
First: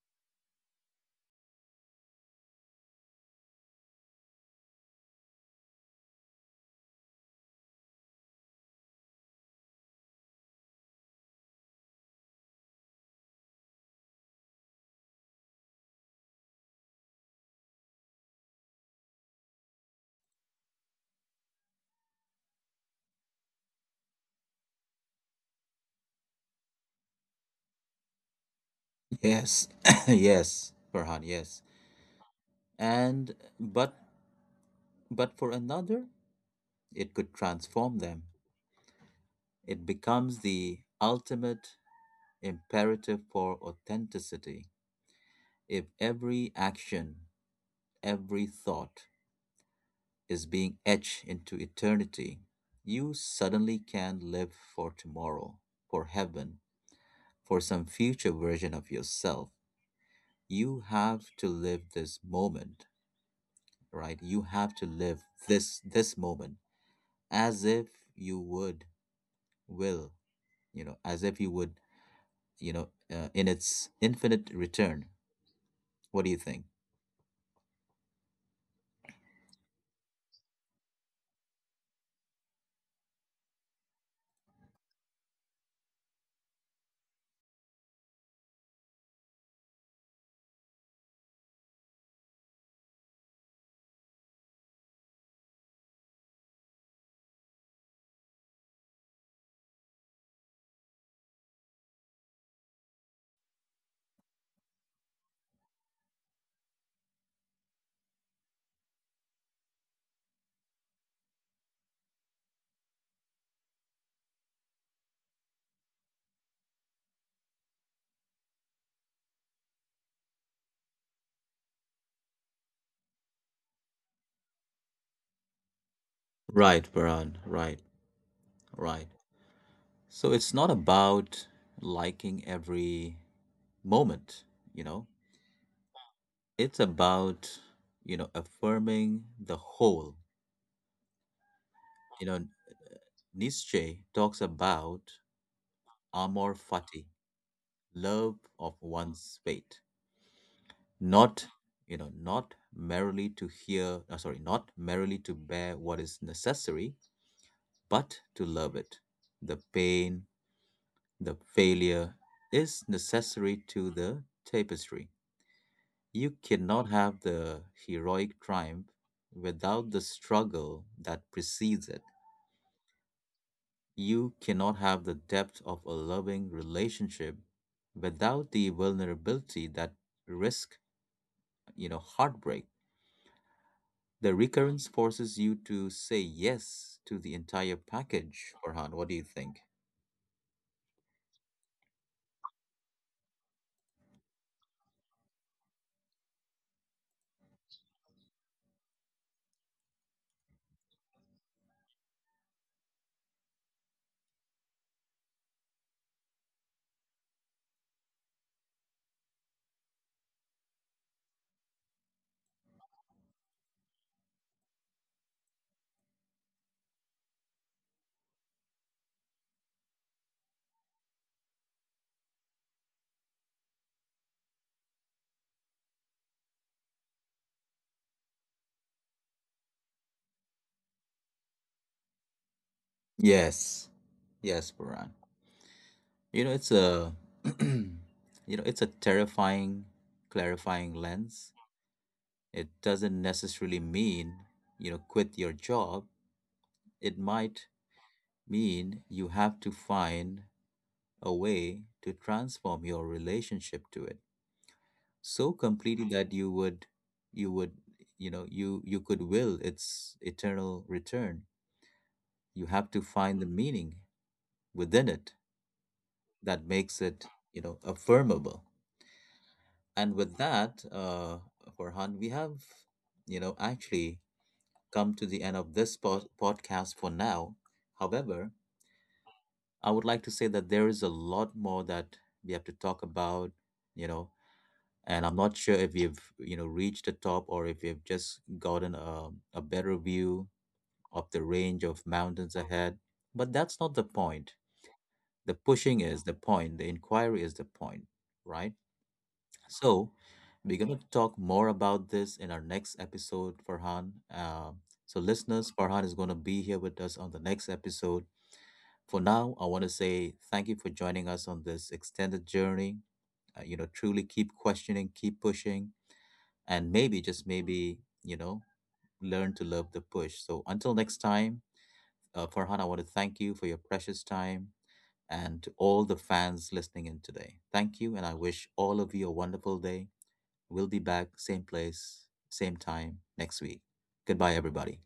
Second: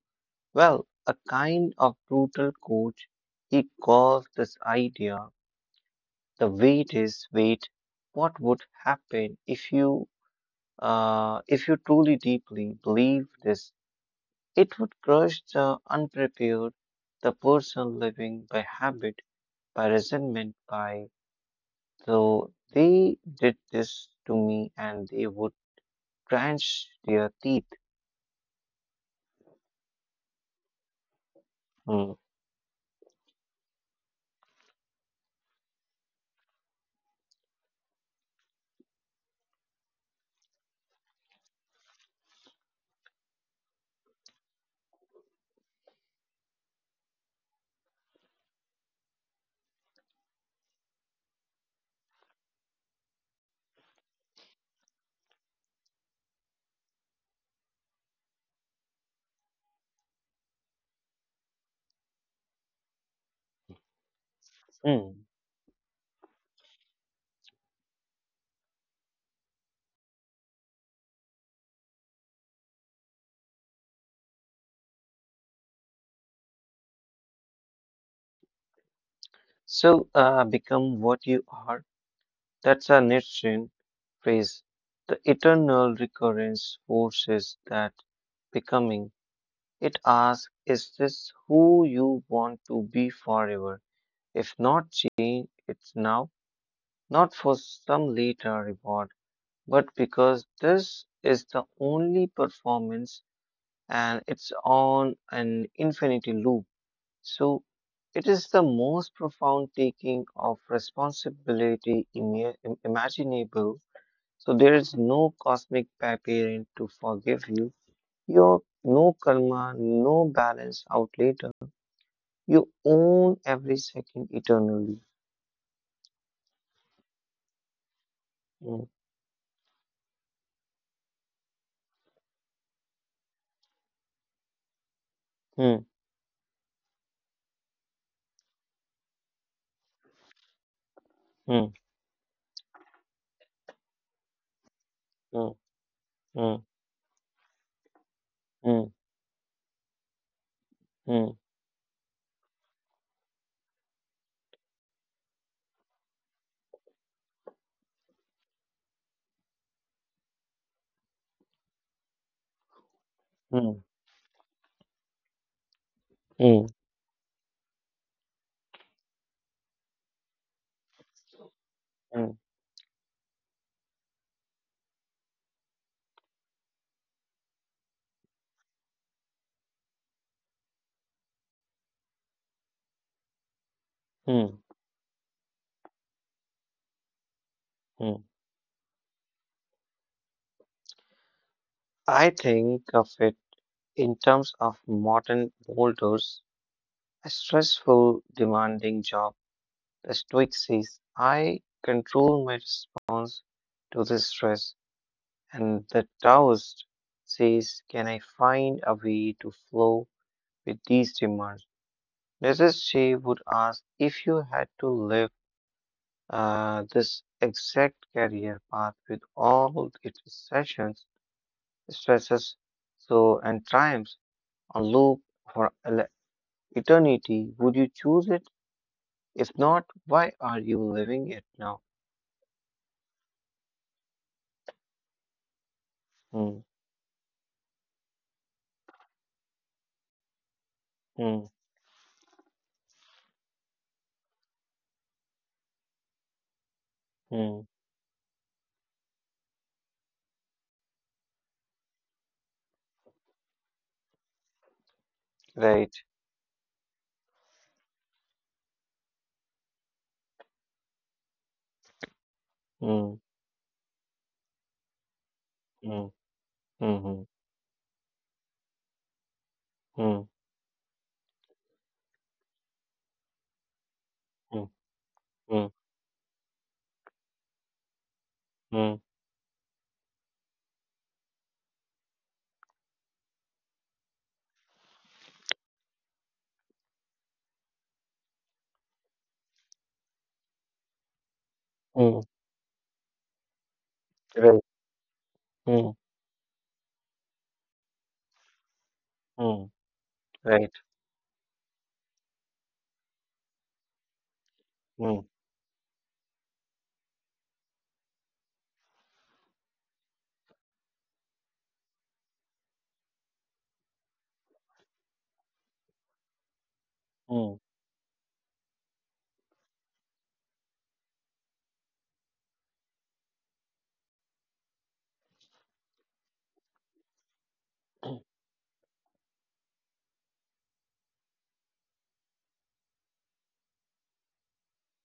S2: well, a kind of brutal coach. He calls this idea the weight is weight. What would happen if you truly deeply believe this? It would crush the unprepared, the person living by habit, by resentment, by so they did this to me, and they would clench their teeth.
S1: Yes, yes, Farhan, yes.
S2: Mhm.
S1: And but for another, it could transform them. It becomes the ultimate imperative for authenticity. If every action, every thought is being etched into eternity, you suddenly can live for tomorrow, for heaven, for some future version of yourself. You have to live this moment, right? You have to live this moment as if you would will, you know, as if you would, you know, in its infinite return. What do you think?
S2: So, become what you are. That's a Nietzschean phrase. The eternal recurrence forces that becoming. It asks, is this who you want to be forever? If not, change it now, not for some later reward, but because this is the only performance and it's on an infinity loop. So it is the most profound taking of responsibility imaginable. So there is no cosmic parent to forgive you. Your no karma, no balance out later. You own every second eternally.
S1: Right, Baran. Right,
S2: Mm,
S1: right. So it's not about liking every moment, you know.
S2: mm,
S1: It's about, you know, affirming the whole.
S2: mm,
S1: You know, Nietzsche talks about
S2: mm,
S1: amor
S2: mm,
S1: fati, love of
S2: mm,
S1: one's fate.
S2: mm,
S1: Not, you know, not merely to bear what is necessary, but to love it. The pain, the failure is necessary
S2: mm,
S1: to the tapestry. You
S2: mm,
S1: cannot have the heroic triumph without the struggle that precedes it.
S2: mm,
S1: You cannot have the depth of a loving relationship without the vulnerability, that risk, you know, heartbreak. The
S2: mm,
S1: recurrence forces you to say yes to the entire
S2: mm.
S1: package, Farhan. What do you think?
S2: I think of it in terms of modern boulders, a stressful, demanding job. The Stoic says, I control my response to this stress. And the Taoist says, can I find a way to flow with these demands? Mrs. Shea would ask, if you had to live this exact career path with all its sessions, stresses, so and triumphs on loop for eternity, would you choose it? If not, why are you living it now?
S1: Yes, yes, Farhan. You know,
S2: Hmm,
S1: it's a you know, it's a terrifying, clarifying
S2: hmm,
S1: lens. It doesn't necessarily mean, you know, quit your job. It
S2: hmm.
S1: might mean you have to find a way to transform your relationship to it so
S2: Right.
S1: completely that you would, you would you know, you could will its eternal return. You have to
S2: Mm,
S1: find the meaning within it
S2: mm,
S1: that makes it,
S2: mm,
S1: you know, affirmable. And
S2: mm,
S1: with that, Farhan, we have, you know, actually
S2: mm,
S1: come to the end
S2: mm,
S1: of this podcast for now. However,
S2: mm,
S1: I would like to say that there is a lot more that we have to talk about, you know, and I'm not sure if we've, you know, reached the top or if we've just gotten a, better view of the range of
S2: mm,
S1: mountains ahead. But that's not the point.
S2: Right.
S1: The
S2: mm,
S1: pushing is the point, the inquiry is the point, right?
S2: mm,
S1: So,
S2: Right.
S1: we're going to talk more about this in our next episode, Farhan. So,
S2: mm,
S1: listeners, Farhan is going to be here with us on the next episode. For now, I want to say thank you for joining us on this extended journey. You know, truly keep questioning, keep pushing, and maybe, just
S2: mm.
S1: maybe, you know, learn to love the push. So, until next time, Farhan, I want to thank you for your precious time, and to all the fans listening in today. Thank you, and I wish all of you a wonderful day. We'll be back, same place, same time next week. Goodbye, everybody.